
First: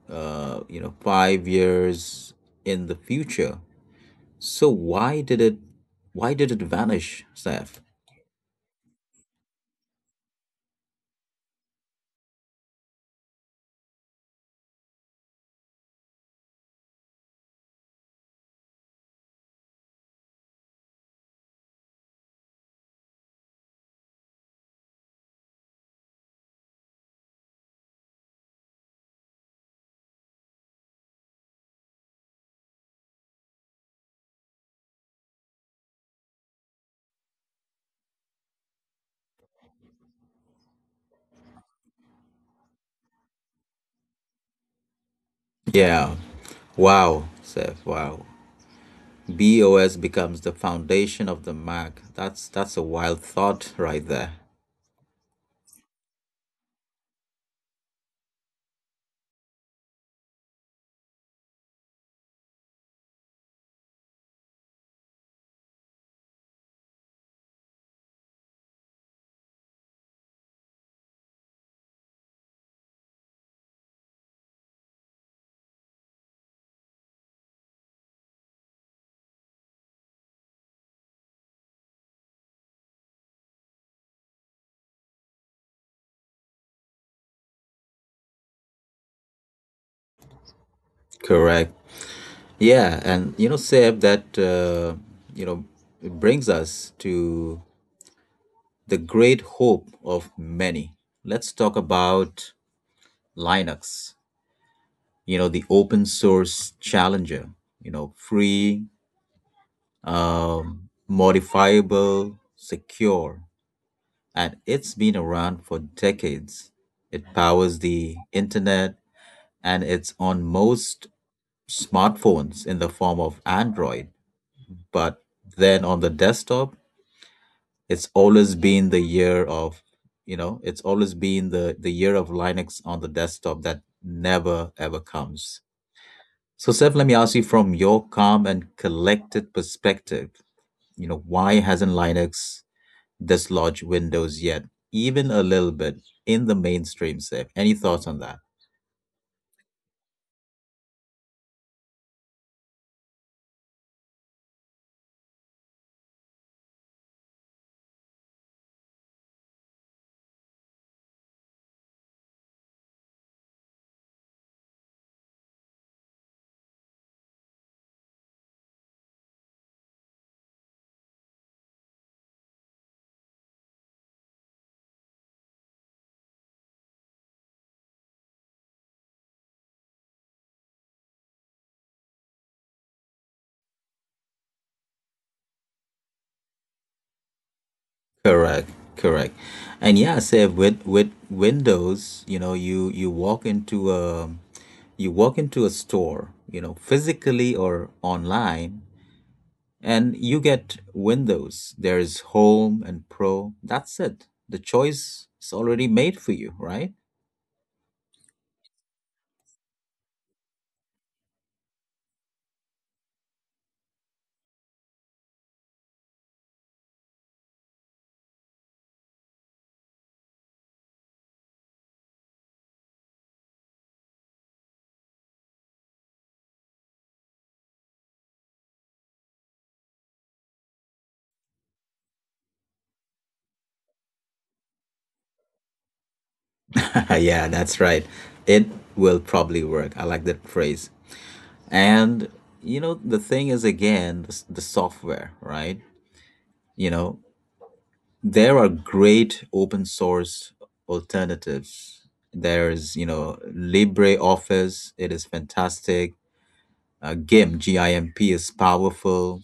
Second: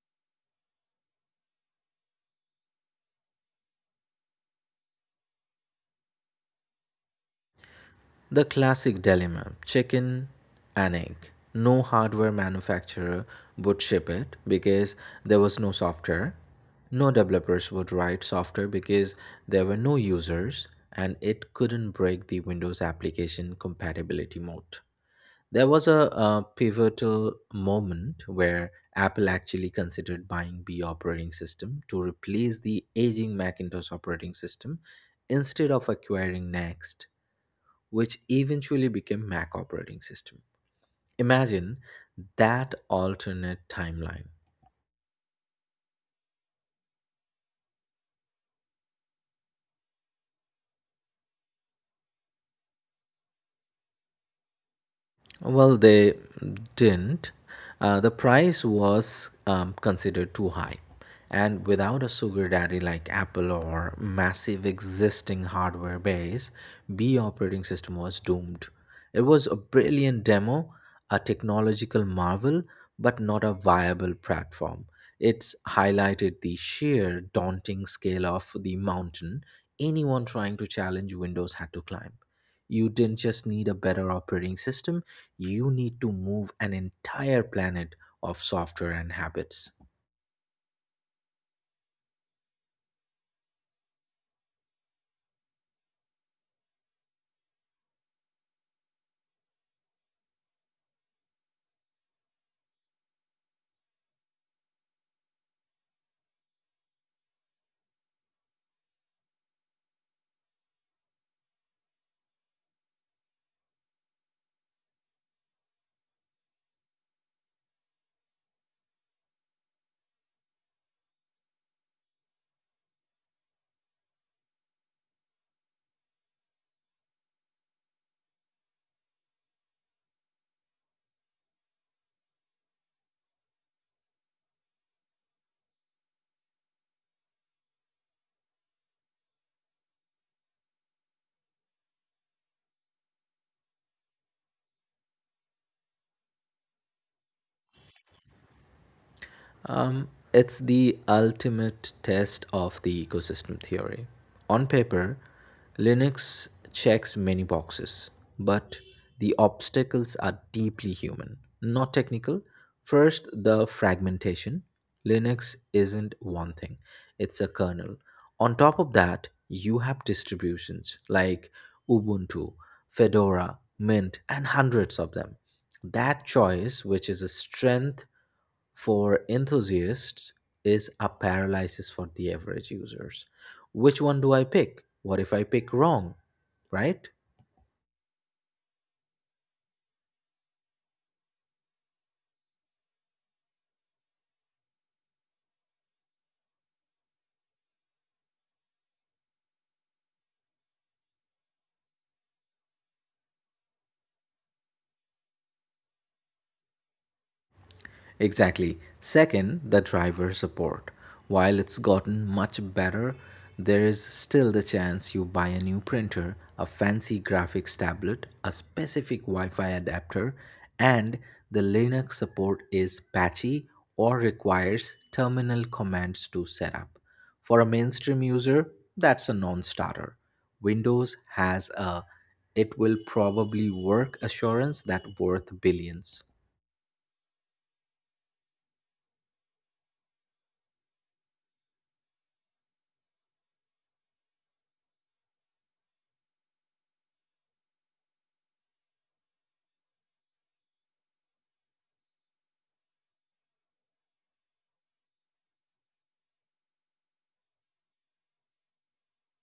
5 years in the future. So why did it vanish, Seth?
The classic dilemma chicken and egg. No hardware manufacturer would ship it because there was no software. No developers would write software because there were no users and it couldn't break the Windows application compatibility mode. There was a, pivotal moment where Apple actually considered buying B operating system to replace the aging Macintosh operating system instead of acquiring Next which eventually became Mac operating system. Imagine that alternate timeline.
Yeah. Wow, Seth. Wow. BOS becomes the foundation of the Mac. That's a wild thought right there.
Well, they didn't. The price was considered too high. And without a sugar daddy like Apple or massive existing hardware base, B operating system was doomed. It was a brilliant demo, a technological marvel, but not a viable platform. It's highlighted the sheer daunting scale of the mountain anyone trying to challenge Windows had to climb. You didn't just need a better operating system, you need to move an entire planet of software and habits.
Correct. Yeah, and you know, Seb, that you know it brings us to the great hope of many. Let's talk about Linux. You know, the open source challenger. You know, free, modifiable, secure, and it's been around for decades. It powers the internet, and it's on most smartphones in the form of Android, but then on the desktop It's always been the year of, it's always been the year of Linux on the desktop that never ever comes. So, Seth, let me ask you from your calm and collected perspective, you know, why hasn't Linux dislodged Windows yet, even a little bit in the mainstream, Seth? Any thoughts on that?
It's the ultimate test of the ecosystem theory. On paper, Linux checks many boxes, but the obstacles are deeply human, not technical. First, the fragmentation. Linux isn't one thing, it's a kernel. On top of that, you have distributions like Ubuntu, Fedora, Mint, and hundreds of them. That choice, which is a strength for enthusiasts is a paralysis for the average users. Which one do I pick? What if I pick wrong? Right?
Correct, correct. And yeah, say with you know, you walk into a store, you know, physically or online, and you get Windows. There is Home and Pro. That's it. The choice is already made for you, right?
Exactly. Second, the driver support. While it's gotten much better, there is still the chance you buy a new printer, a fancy graphics tablet, a specific Wi Fi adapter, and the Linux support is patchy or requires terminal commands to set up. For a mainstream user, that's a non starter. Windows has a it will probably work assurance that worth billions.
Yeah, that's right. It will probably work. I like that phrase. And you know, the thing is again, the software, right? You know, there are great open source alternatives. There's, you know, LibreOffice. It is fantastic. GIMP, GIMP is powerful.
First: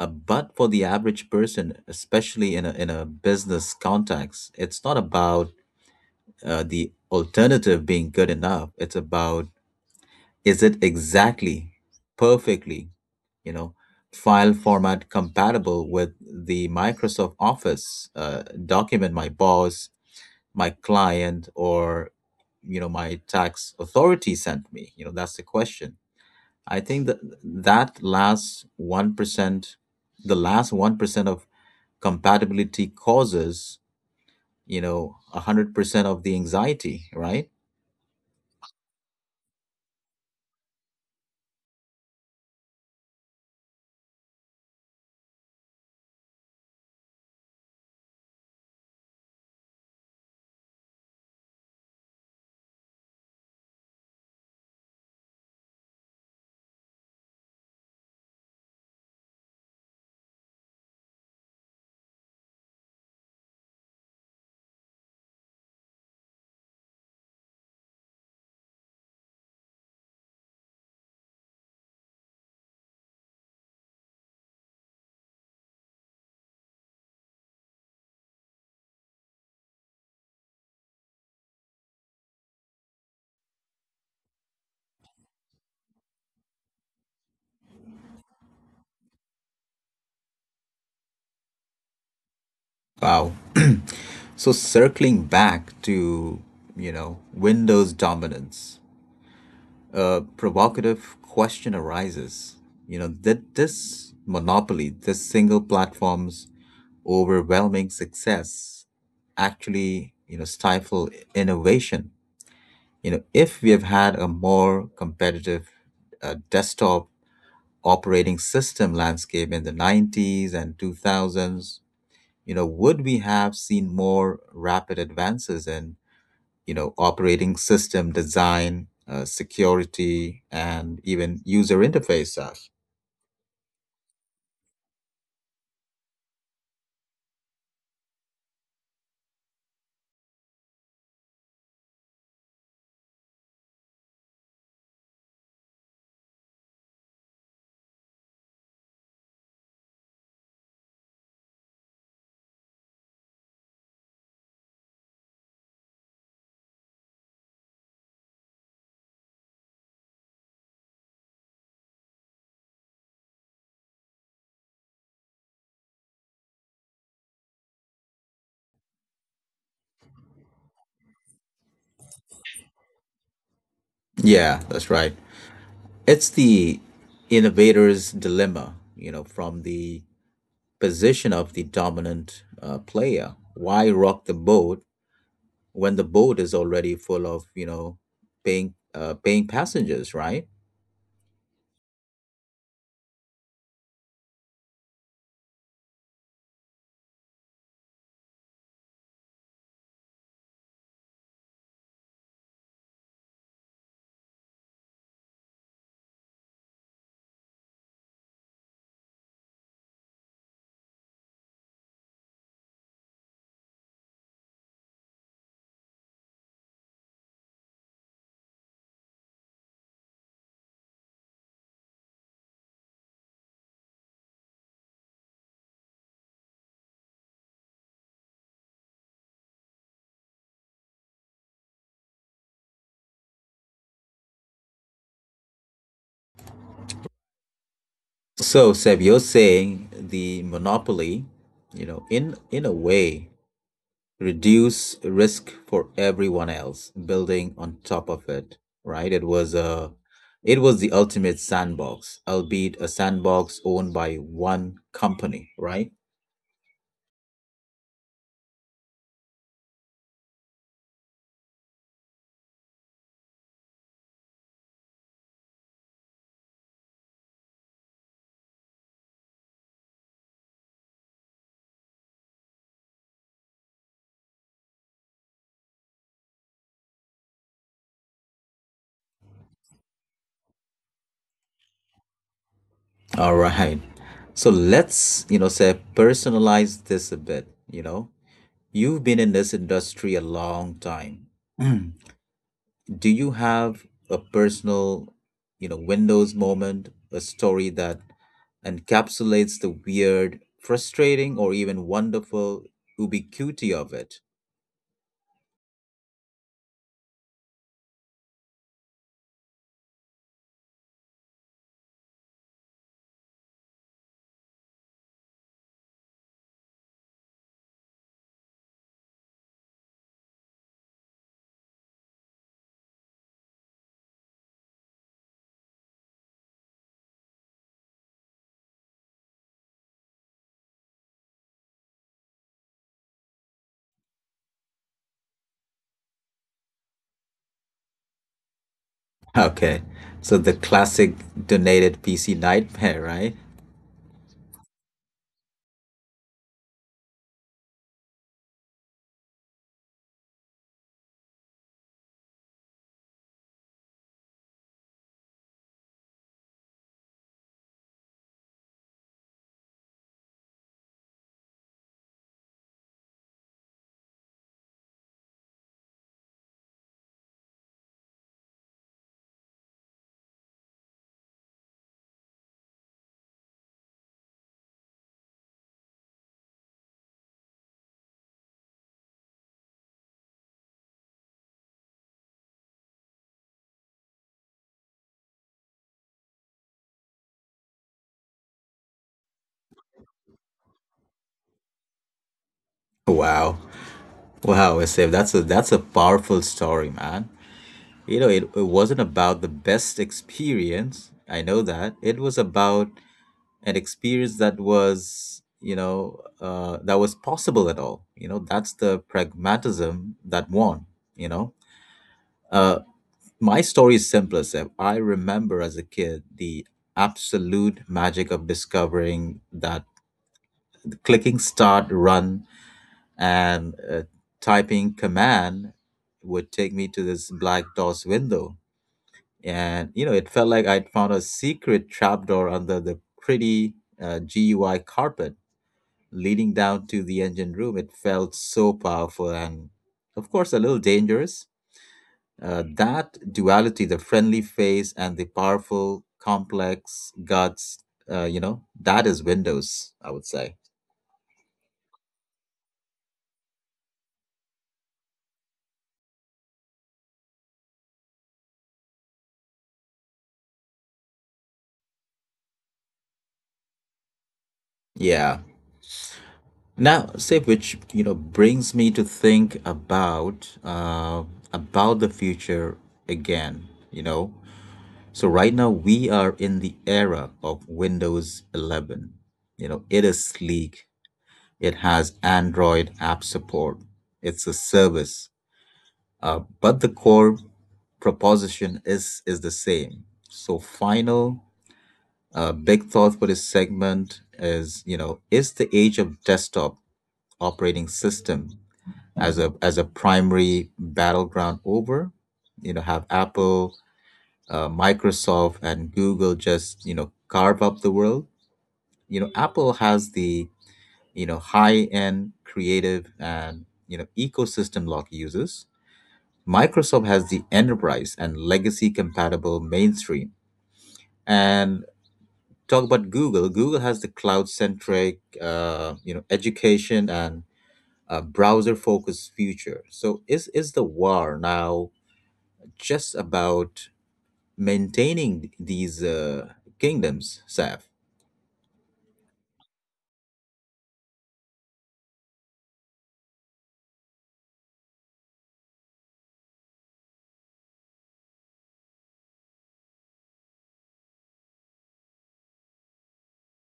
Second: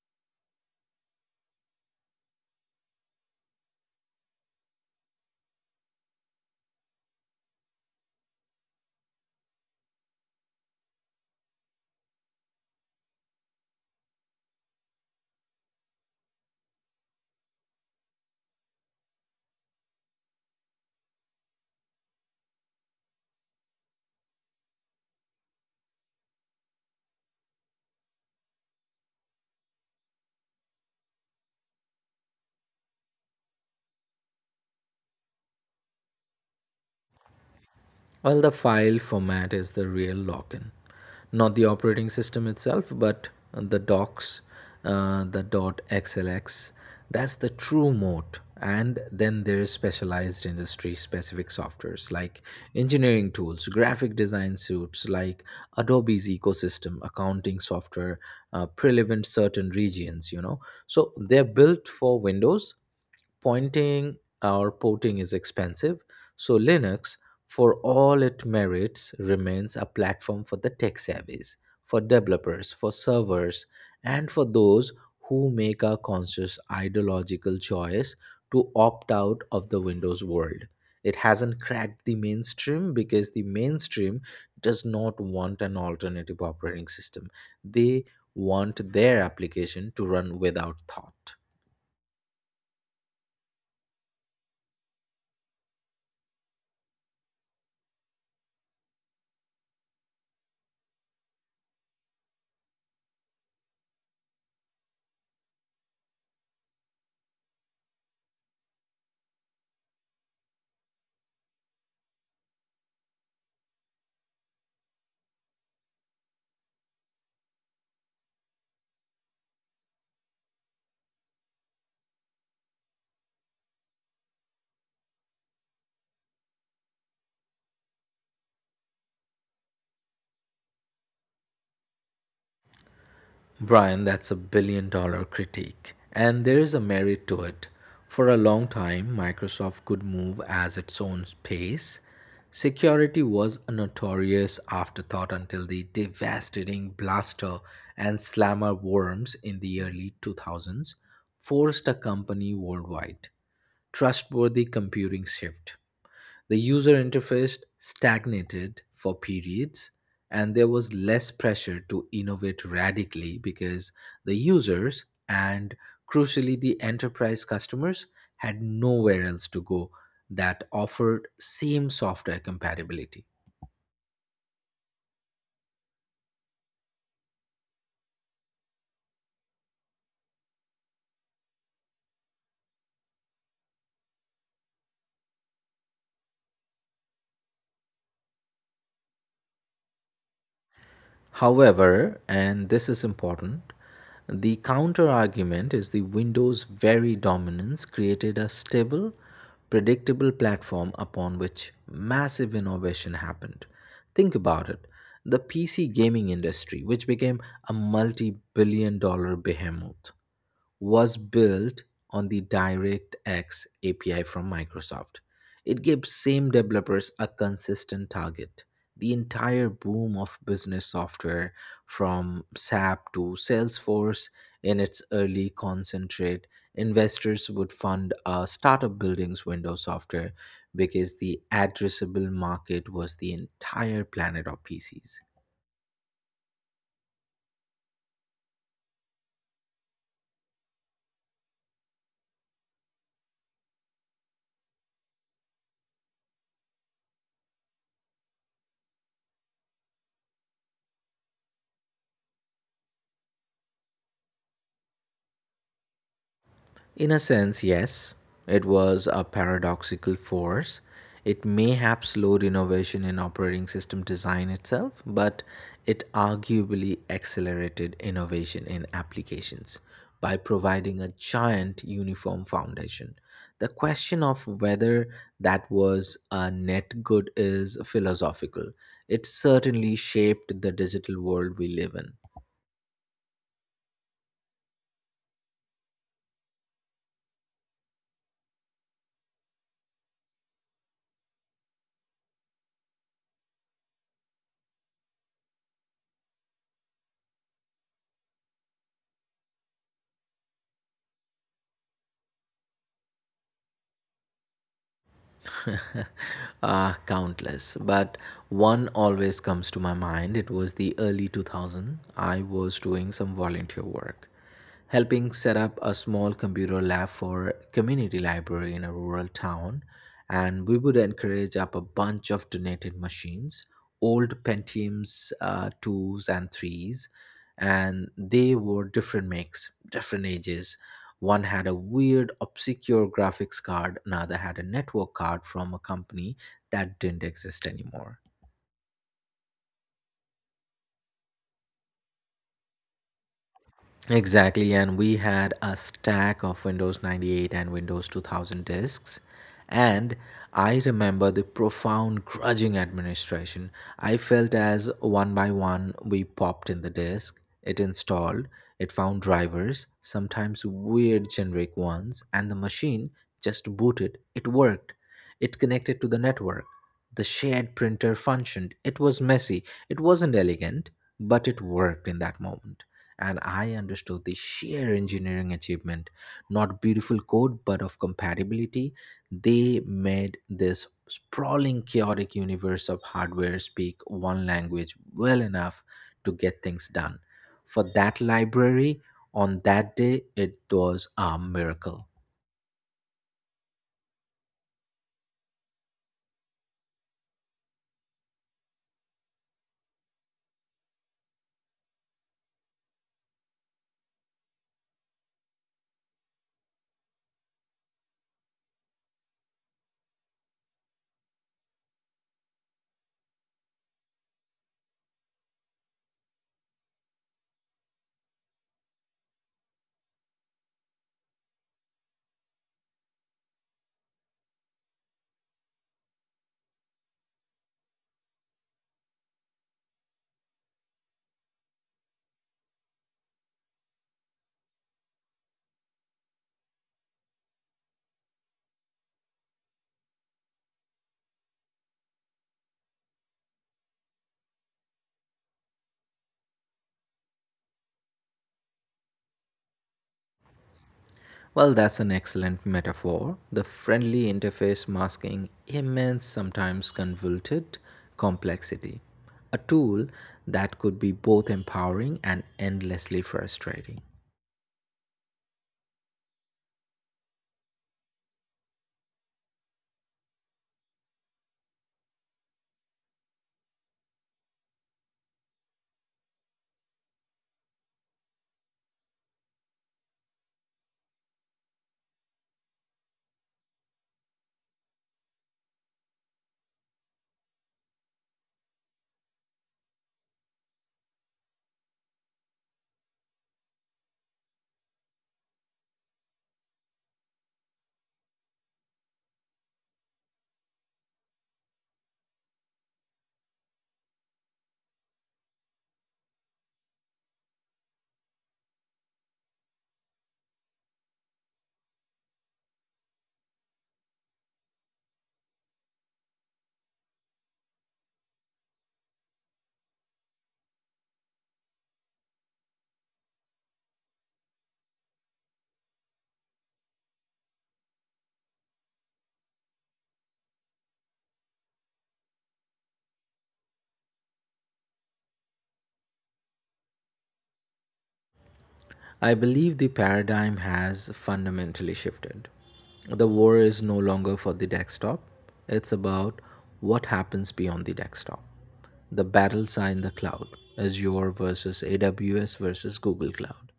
But for the average person, especially in a business context, it's not about the alternative being good enough. It's about is it exactly, perfectly, you know, file format compatible with the Microsoft Office document my boss, my client, or you know my tax authority sent me, you know, that's the question. I think that last 1%, the last 1% of compatibility causes, you know, 100% of the anxiety, right?
Well, the file format is the real lock-in, not the operating system itself, but the docs, the .xlx. That's the true moat. And then there is specialized industry-specific softwares like engineering tools, graphic design suites like Adobe's ecosystem, accounting software, relevant certain regions. So they're built for Windows pointing or porting is expensive, so Linux, for all it merits, remains a platform for the tech savvies, for developers, for servers, and for those who make a conscious ideological choice to opt out of the Windows world. It hasn't cracked the mainstream because the mainstream does not want an alternative operating system. They want their application to run without thought.
Wow, so circling back to, you know, Windows dominance, a provocative question arises: you know, did this monopoly, this single platforms overwhelming success actually, you know, stifle innovation? You know, if we have had a more competitive desktop operating system landscape in the 90s and 2000s, you know, would we have seen more rapid advances in, you know, operating system design, security, and even user interface stuff?
Brian, that's a billion dollar critique. And there is a merit to it. For a long time, Microsoft could move as its own pace. Security was a notorious afterthought until the devastating Blaster and Slammer worms in the early 2000s forced a company worldwide. Trustworthy computing shift. The user interface stagnated for periods, and there was less pressure to innovate radically because the users and crucially the enterprise customers had nowhere else to go that offered same software compatibility.
Yeah, that's right. It's the innovator's dilemma, you know, from the position of the dominant player. Why rock the boat when the boat is already full of, you know, paying paying passengers, right?
However, and this is important, the counter argument is the Windows' very dominance created a stable, predictable platform upon which massive innovation happened. Think about it the PC gaming industry, which became a multi billion dollar behemoth was built on the DirectX API from Microsoft. It gives same developers a consistent target. The entire boom of business software from SAP to Salesforce in its early concentrate, investors would fund a startup building's Windows software because the addressable market was the entire planet of PCs.
So Seb, you're saying the monopoly, you know, in a way, reduce risk for everyone else, building on top of it, right? It was the ultimate sandbox, albeit a sandbox owned by one company, right?
In a sense, yes. It was a paradoxical force. It may have slowed innovation in operating system design itself, but it arguably accelerated innovation in applications by providing a giant uniform foundation. The question of whether that was a net good is philosophical. It certainly shaped the digital world we live in.
All right. So let's, you know, say personalize this a bit, you know. You've been in this industry a long time. Mm. Do you have a personal, you know, Windows moment, a story that encapsulates the weird, frustrating, or even wonderful ubiquity of it?
Ah, countless. But one always comes to my mind. It was the early 2000. I was doing some volunteer work, helping set up a small computer lab for community library in a rural town, and we would encourage up a bunch of donated machines, old Pentiums twos and threes, and they were different makes, different ages, one had a weird, obscure graphics card, another had a network card from a company that didn't exist anymore.
Okay. So the classic donated PC nightmare, right?
Exactly, and we had a stack of Windows 98 and Windows 2000 disks. And I remember the profound grudging administration. I felt as one by one we popped in the disk, it installed, it found drivers, sometimes weird generic ones, and the machine just booted. It worked. It connected to the network. The shared printer functioned. It was messy. It wasn't elegant, but it worked in that moment and I understood the sheer engineering achievement, not beautiful code, but of compatibility. They made this sprawling, chaotic universe of hardware speak one language well enough to get things done. For that library, on that day, it was a miracle.
Wow. Wow, Asif, that's a powerful story, man. You know, it wasn't about the best experience. I know that. It was about an experience that was, that was possible at all. You know, that's the pragmatism that won, you know. Uh, my story is simpler, Seb. I remember as a kid the absolute magic of discovering that clicking start, run, and typing command would take me to this black DOS window, and you know it felt like I'd found a secret trapdoor under the pretty gui carpet, leading down to the engine room. It felt so powerful and, of course, a little dangerous. That duality, the friendly face and the powerful complex guts, you know, that is Windows, I would say.
Well, that's an excellent metaphor. The friendly interface masking immense, sometimes convoluted complexity. A tool that could be both empowering and endlessly frustrating.
Yeah, now say which, you know, brings me to think about the future again, you know. So right now we are in the era of Windows 11. You know, it is sleek. It has Android app support. It's a service, but the core proposition is the same. So final big thought for this segment is, you know, is the age of desktop operating system as a primary battleground over. You know, have Apple, Microsoft, and Google just, you know, carve up the world. You know, Apple has the, you know, high end creative and, you know, ecosystem lock users. Microsoft has the enterprise and legacy compatible mainstream. And talk about Google. Google has the cloud centric, you know, education and browser focused future. So is the war now just about maintaining these kingdoms, Saf?
I believe the paradigm has fundamentally shifted. The war is no longer for the desktop, it's about what happens beyond the desktop. The battles are in the cloud Azure versus AWS versus Google Cloud.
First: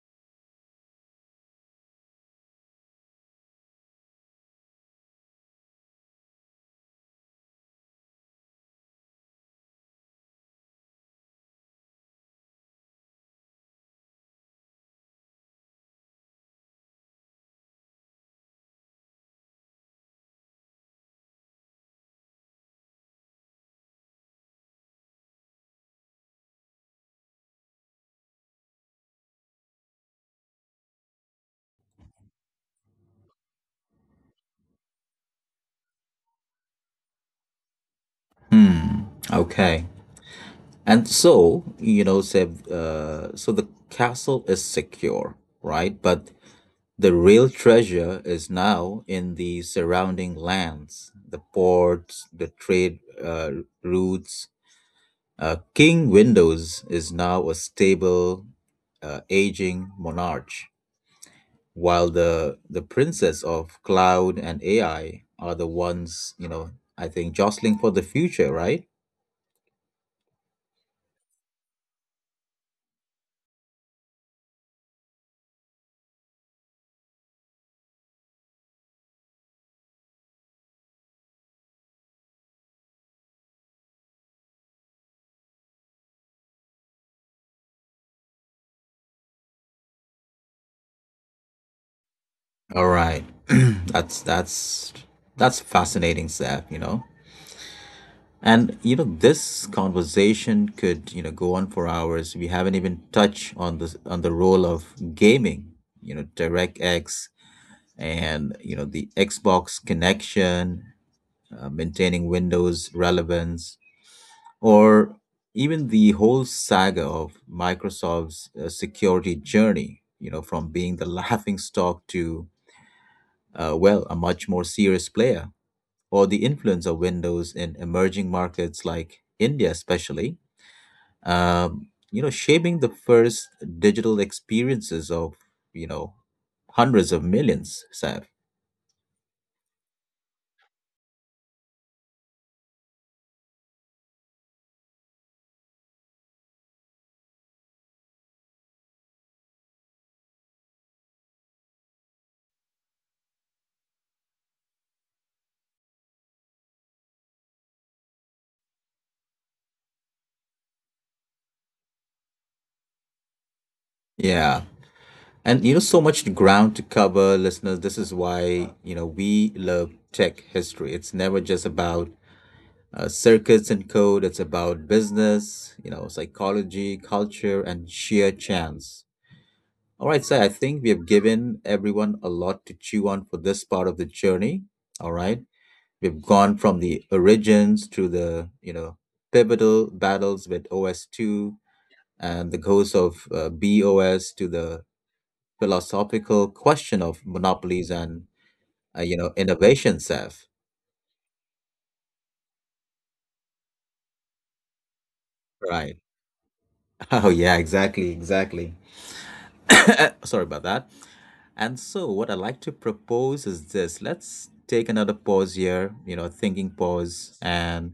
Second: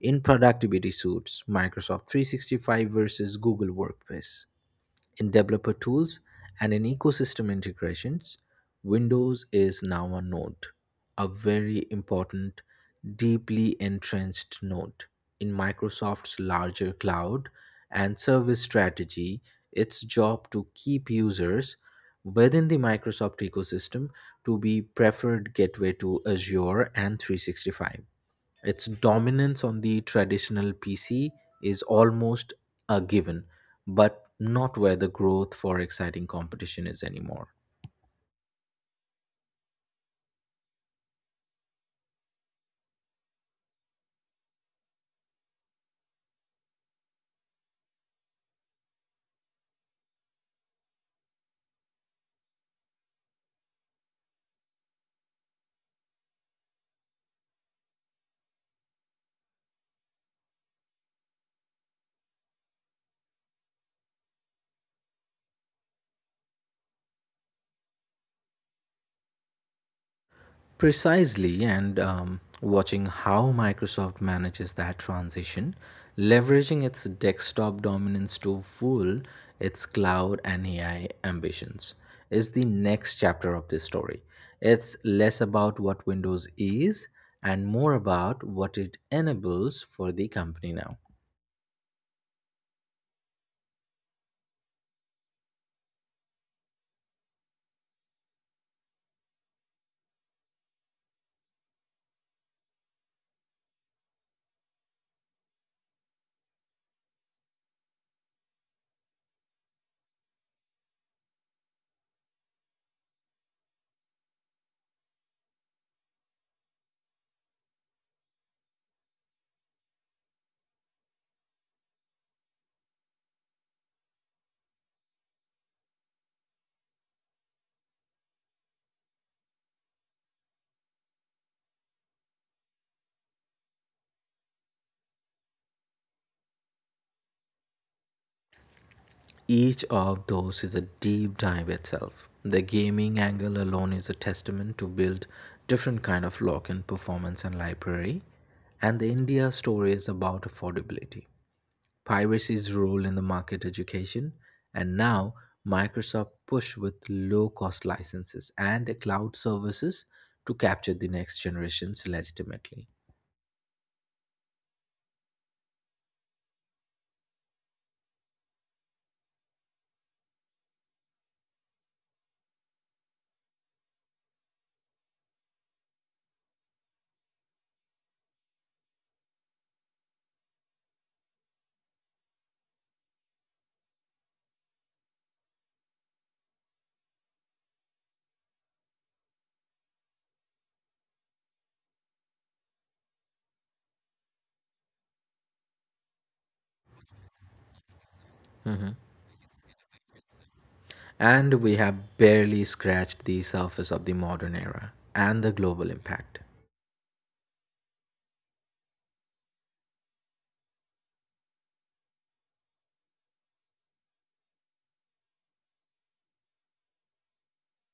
In productivity suits, Microsoft 365 versus Google Workspace. In developer tools and in ecosystem integrations, Windows is now a node, a very important, deeply entrenched node. In Microsoft's larger cloud and service strategy, its job to keep users within the Microsoft ecosystem to be preferred gateway to Azure and 365. Its dominance on the traditional PC is almost a given, but not where the growth for exciting competition is anymore.
Hmm. Okay. And so, you know, Seb, so the castle is secure, right? But the real treasure is now in the surrounding lands, the ports, the trade routes. King Windows is now a stable, aging monarch, while the princess of cloud and AI are the ones, you know, I think jostling for the future, right?
Precisely, and watching how Microsoft manages that transition, leveraging its desktop dominance to fuel its cloud and AI ambitions, is the next chapter of this story. It's less about what Windows is and more about what it enables for the company now.
All right. That's that's fascinating, Seth, you know. And you know, this conversation could, you know, go on for hours. We haven't even touched on the role of gaming, you know, DirectX and, you know, the Xbox connection, maintaining Windows relevance, or even the whole saga of Microsoft's security journey, you know, from being the laughing stock to well, a much more serious player, or the influence of windows in emerging markets like India, especially, you know, shaping the first digital experiences of, you know, hundreds of millions, Saif.
Each of those is a deep dive itself. The gaming angle alone is a testament to build different kind of lock in performance and library. And the India story is about affordability, piracy's role in the market education, and now Microsoft pushed with low cost licenses and the cloud services to capture the next generations legitimately.
Yeah. And you know, so much ground to cover, listeners. This is why, you know, we love tech history. It's never just about circuits and code. It's about business, you know, psychology, culture, and sheer chance. All right, so I think we have given everyone a lot to chew on for this part of the journey. All right. We've gone from the origins to the, you know, pivotal battles with OS2 and the ghost of BOS to the philosophical question of monopolies and, you know, innovation, Seth.
And we have barely scratched the surface of the modern era and the global
Right.
impact.
Oh, yeah, exactly, exactly. Sorry about that. And so, what I'd like to propose is this: let's take another pause here, you know, thinking pause. And,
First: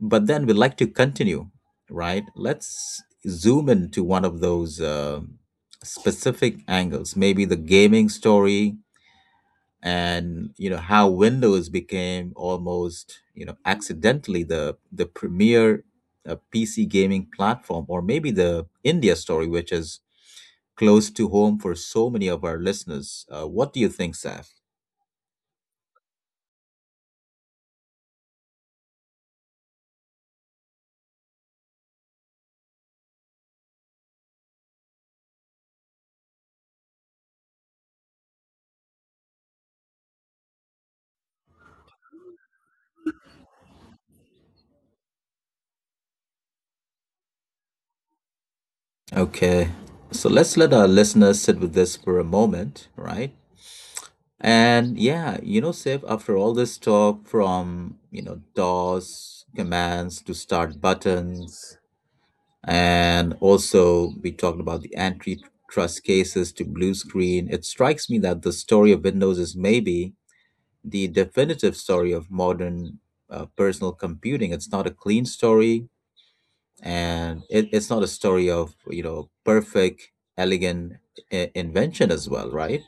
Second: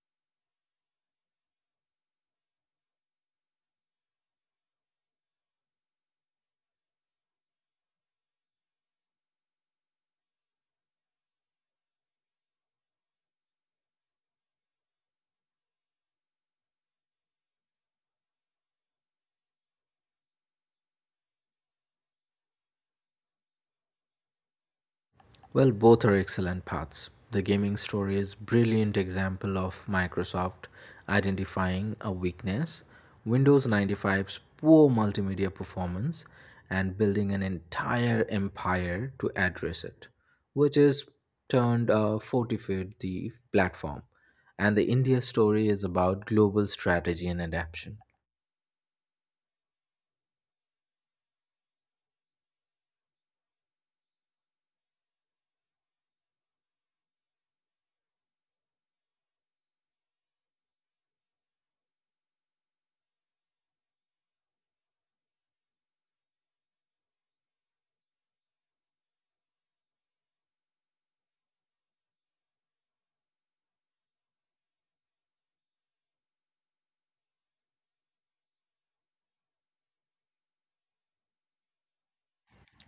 but then we'd like to continue, right? Let's zoom into one of those specific angles, maybe the gaming story and, you know, how Windows became almost, you know, accidentally the premier PC gaming platform, or maybe the India story, which is close to home for so many of our listeners. What do you think, Saf?
Well, both are excellent paths. The gaming story is brilliant example of Microsoft identifying a weakness, Windows 95's poor multimedia performance, and building an entire empire to address it, which has turned a fortified the platform. And the India story is about global strategy and adaptation.
Okay, so let's let our listeners sit with this for a moment, right? And yeah, you know, Saf, after all this talk from, you know, DOS commands to start buttons, and also we talked about the antitrust cases to blue screen, it strikes me that the story of Windows is maybe the definitive story of modern personal computing. It's not a clean story, and it's not a story of, you know, perfect, elegant, invention as well, right?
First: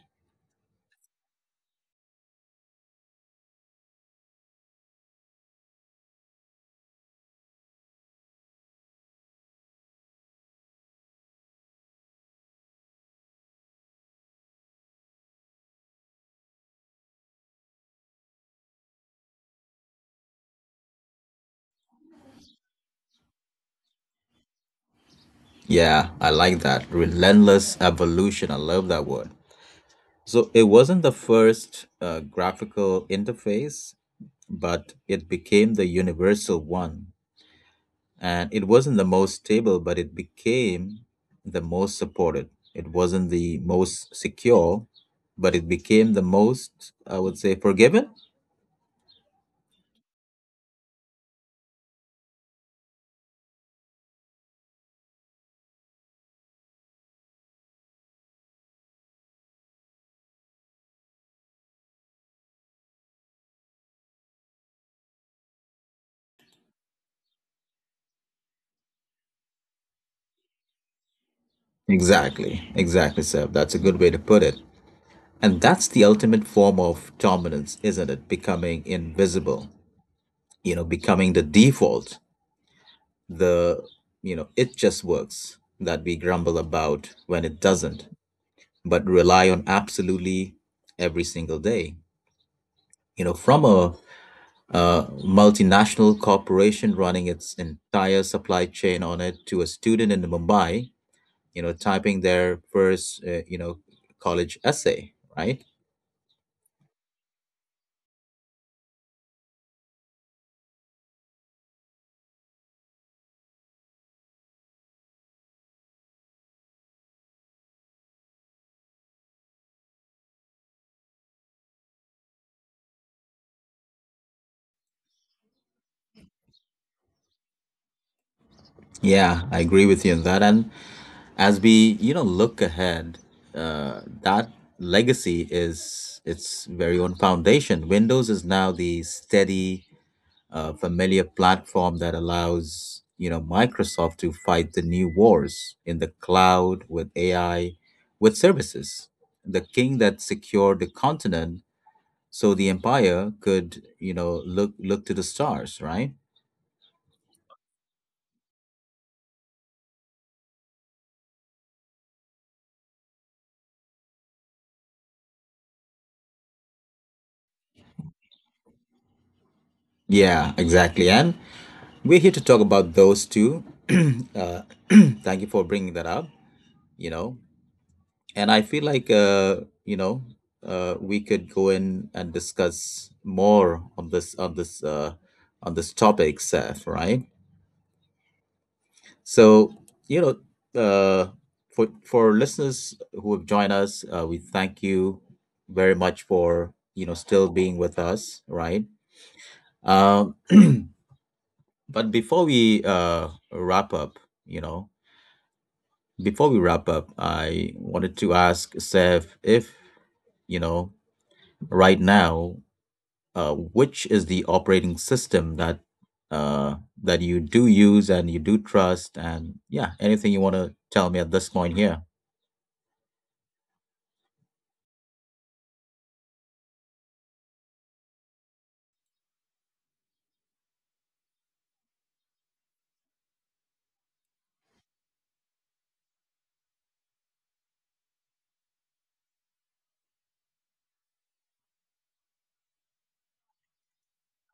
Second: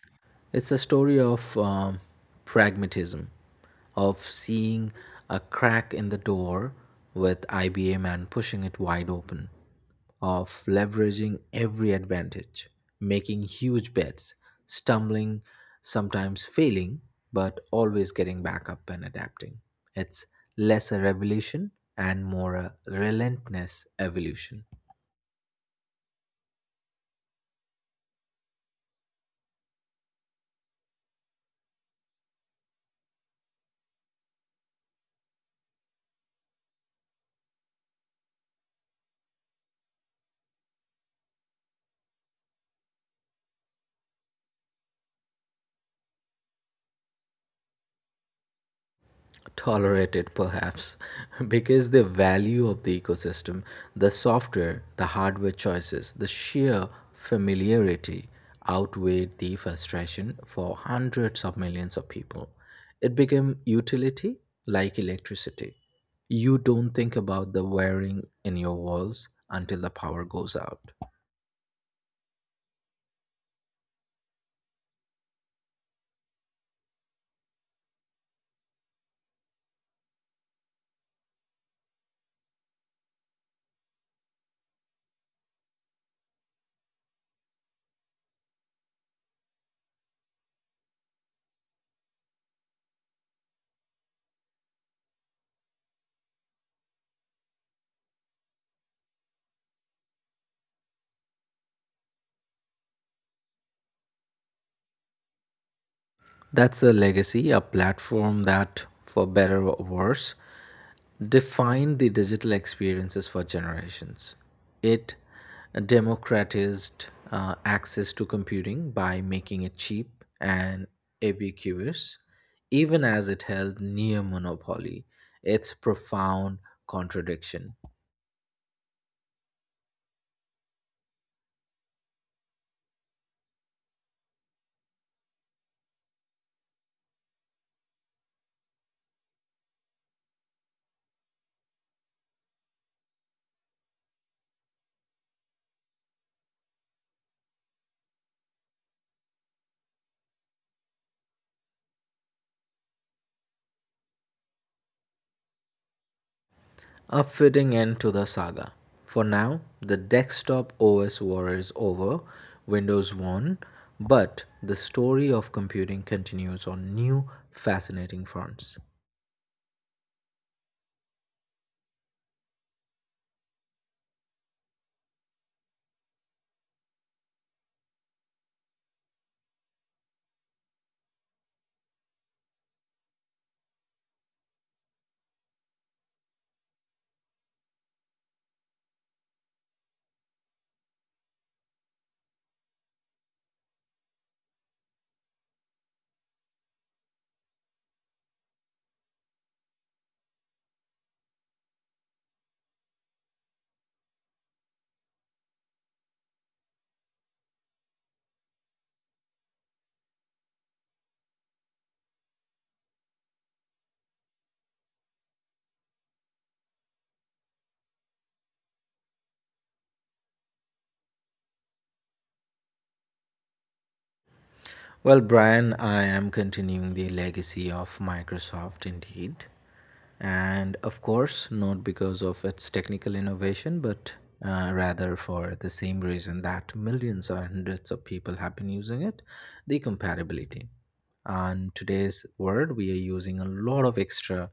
It's a story of pragmatism, of seeing a crack in the door with IBM and pushing it wide open, of leveraging every advantage, making huge bets, stumbling, sometimes failing, but always getting back up and adapting. It's less a revolution and more a relentless evolution.
Yeah, I like that, relentless evolution. I love that word. So it wasn't the first graphical interface, but it became the universal one. And it wasn't the most stable, but it became the most supported. It wasn't the most secure, but it became the most, I would say, forgiven.
Tolerated perhaps, because the value of the ecosystem, the software, the hardware choices, the sheer familiarity outweighed the frustration for hundreds of millions of people. It became utility, like electricity. You don't think about the wiring in your walls until the power goes out.
Exactly, exactly, sir. That's a good way to put it. And that's the ultimate form of dominance, isn't it? Becoming invisible, you know, becoming the default, the, you know, it just works, that we grumble about when it doesn't, but rely on absolutely every single day. You know, from a multinational corporation running its entire supply chain on it to a student in Mumbai, you know, typing their first, you know, college essay, right?
That's a legacy, a platform that, for better or worse, defined the digital experiences for generations. It democratized access to computing by making it cheap and ubiquitous, even as it held near monopoly, its profound contradiction.
Yeah, I agree with you on that. And as we, you know, look ahead, that legacy is its very own foundation. Windows is now the steady, familiar platform that allows, you know, Microsoft to fight the new wars in the cloud, with AI, with services. The king that secured the continent so the empire could, you know, look to the stars, right?
A fitting end to the saga. For now, the desktop OS war is over, Windows won, but the story of computing continues on new, fascinating fronts.
Yeah, exactly. And we're here to talk about those two. uh, Thank you for bringing that up, you know. And I feel like, you know, we could go in and discuss more on this on this topic, Seth. Right? So, you know, uh, for listeners who have joined us, we thank you very much for, you know, still being with us. Right? Um, but before we wrap up, you know, before we wrap up, I wanted to ask Seth if, you know, right now, which is the operating system that uh, that you do use and you do trust, and yeah, anything you want to tell me at this point here?
Well, Brian, I am continuing the legacy of Microsoft indeed. And of course, not because of its technical innovation, but rather for the same reason that millions or hundreds of people have been using it, the compatibility. On today's world, we are using a lot of extra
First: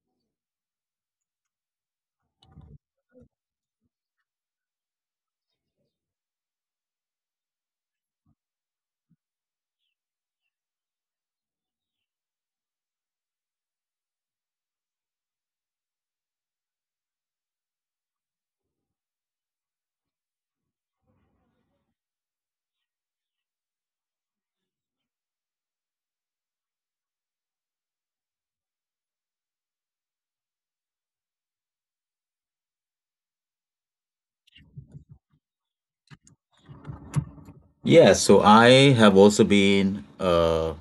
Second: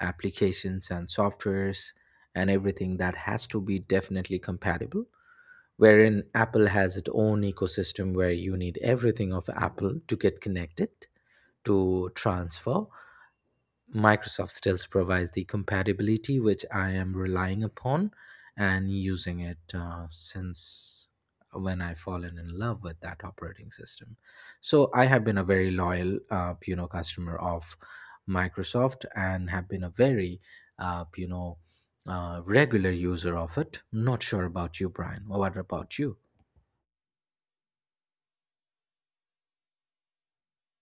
applications and softwares, and everything that has to be definitely compatible, wherein Apple has its own ecosystem where you need everything of Apple to get connected, to transfer. Microsoft still provides the compatibility which I am relying upon and using it since when I've fallen in love with that operating system. So I have been a very loyal, customer of Microsoft and have been a very, uh, you know, regular user of it. Not sure about you, Brian. What about you?
Yeah, so I have also been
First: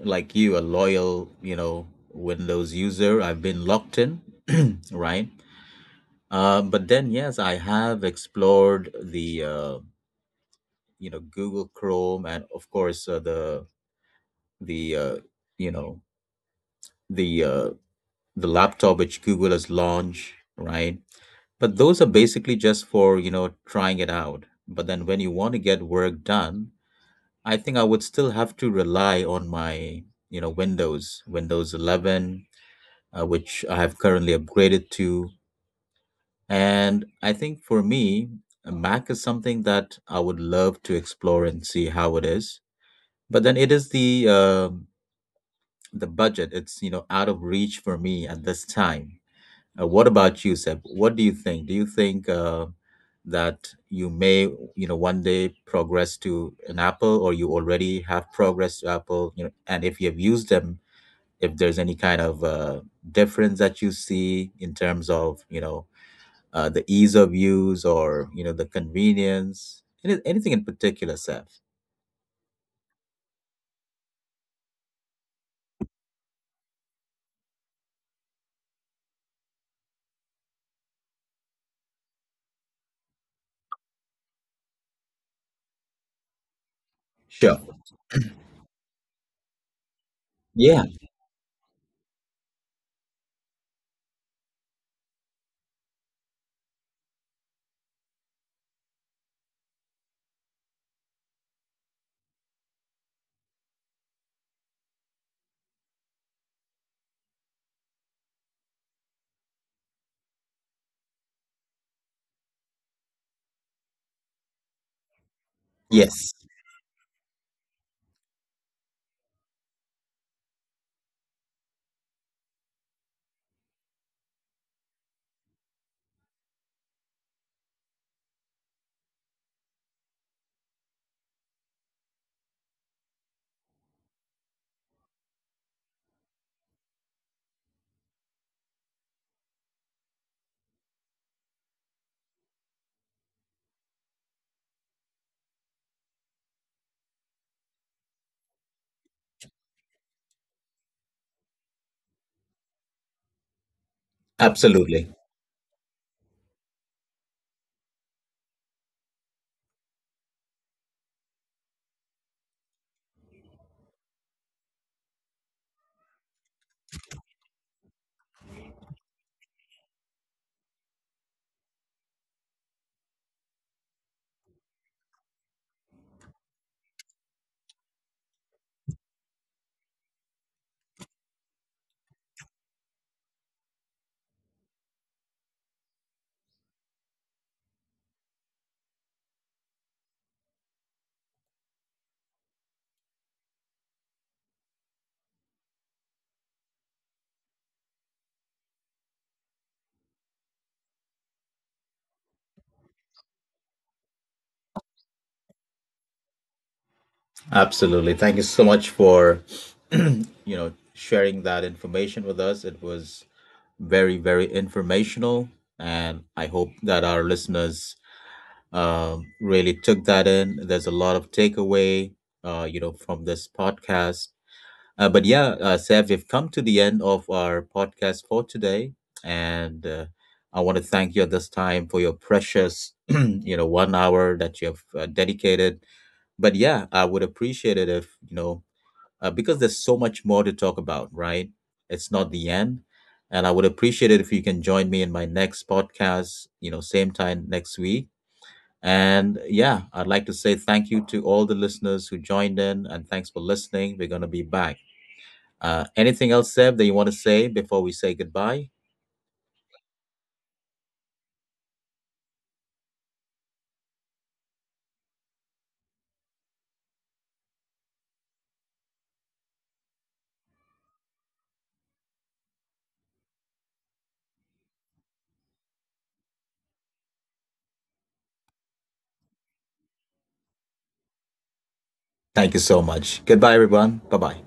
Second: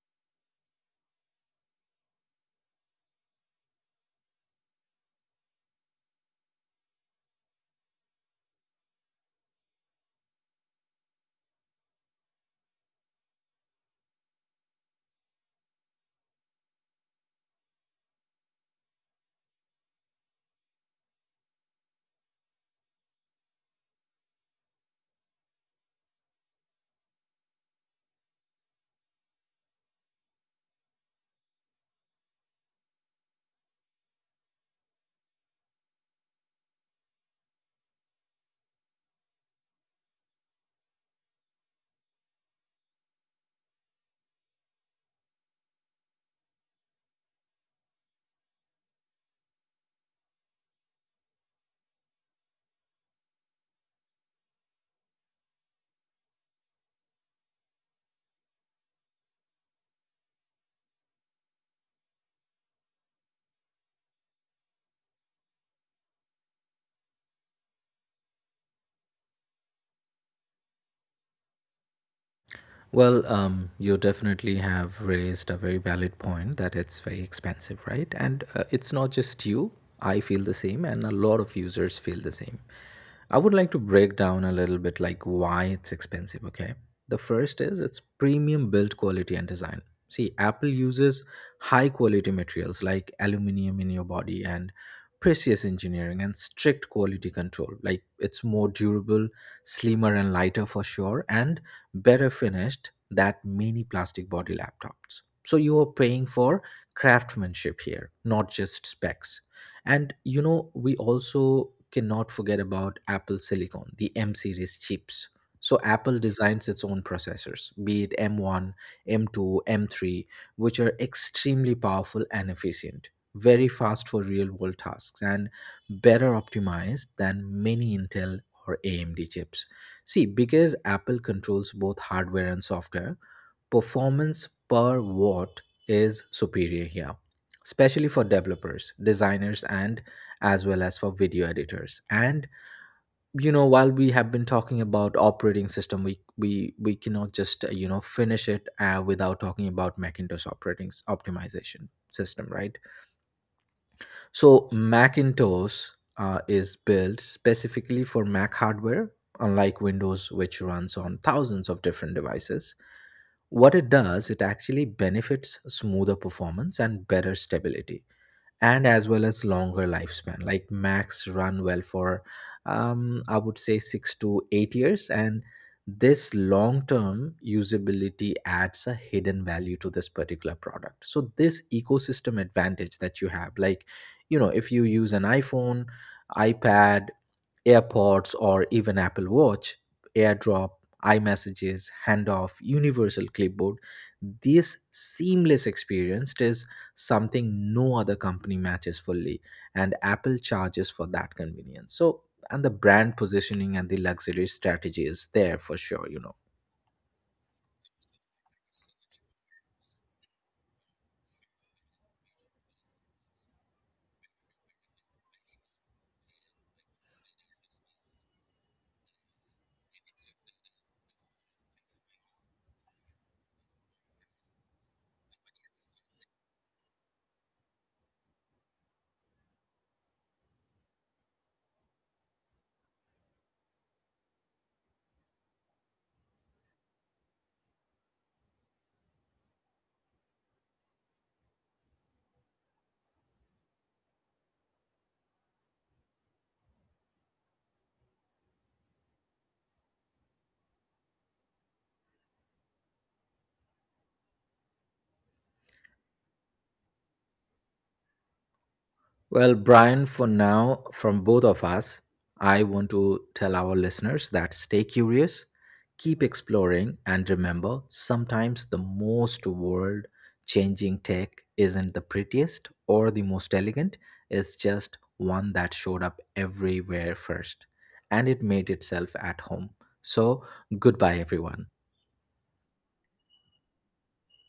like you, a loyal, you know, Windows user. I've been locked in, right? But then yes, I have explored the you know, Google Chrome, and of course the you know, the uh, the laptop which Google has launched, right? But those are basically just for, you know, trying it out. But then when you want to get work done, I think I would still have to rely on my, you know, Windows 11, which I have currently upgraded to. And I think for me, a Mac is something that I would love to explore and see how it is, but then it is the budget, it's, you know, out of reach for me at this time. What about you, Seb? What do you think? Do you think that you may, you know, one day progress to an Apple, or you already have progressed to Apple, you know? And if you have used them, if there's any kind of difference that you see in terms of, you know, the ease of use or, you know, the convenience, anything in particular, Seb?
Well, you definitely have raised a very valid point that it's very expensive, right? And it's not just you. I feel the same, and a lot of users feel the same. I would like to break down a little bit like why it's expensive, okay? The first
Sure.
is it's premium build quality and design. See, Apple
Yeah.
uses high quality materials like aluminum in your body and precious engineering and strict quality control. Like, it's more durable, slimmer and lighter for sure, and better finished than many plastic body laptops. So you are paying for craftsmanship here, not just specs. And you know, we also cannot forget about Apple Silicon, the M series chips. So Apple
Yes.
designs its own processors, be it M1, M2, M3, which are extremely powerful and efficient, very fast for real world tasks, and better optimized than many Intel or AMD chips. See, because Apple controls both hardware and software, performance per watt is superior here, especially for developers, designers, and as well as for video editors. And you know, while we have been talking about operating system, we cannot just you know, finish it without talking about macintosh optimization system, right? So
Absolutely.
macintosh is built specifically for mac hardware, unlike windows which runs on thousands of different devices. What it does, it actually benefits smoother performance and better stability, and as well as longer lifespan. Like Macs run well for, I would say, 6 to 8 years, and this long term usability adds a hidden value to this particular product. So, this ecosystem advantage that you have, like, you know, if you use an iPhone, iPad, AirPods, or even Apple Watch, AirDrop, iMessages, Handoff, Universal Clipboard. This seamless experience is something no other company matches fully, and Apple charges for that convenience. So, and the brand positioning and the luxury strategy is there for sure, you know.
Absolutely, thank you so much for you know, sharing that information with us. It was very, very informational. And I hope that our listeners really took that in. There's a lot of takeaway, you know, from this podcast. But yeah, Sev, we've come to the end of our podcast for today. And I want to thank you at this time for your precious, you know, 1 hour that you have dedicated. But yeah, I would appreciate it if, you know, because there's so much more to talk about, right? It's not the end. And I would appreciate it if you can join me in my next podcast, you know, same time next week. And yeah, I'd like to say thank you to all the listeners who joined in, and thanks for listening. We're going to be back. Anything else, Seb, that you want to say before we say goodbye?
Well, Brian, for now, from both of us, I want to tell our listeners that stay curious, keep exploring, and remember sometimes the most world changing tech isn't the prettiest or the most elegant, it's just one that showed up everywhere first and it made itself at home. So, goodbye, everyone.
Thank you so much. Goodbye, everyone. Bye bye.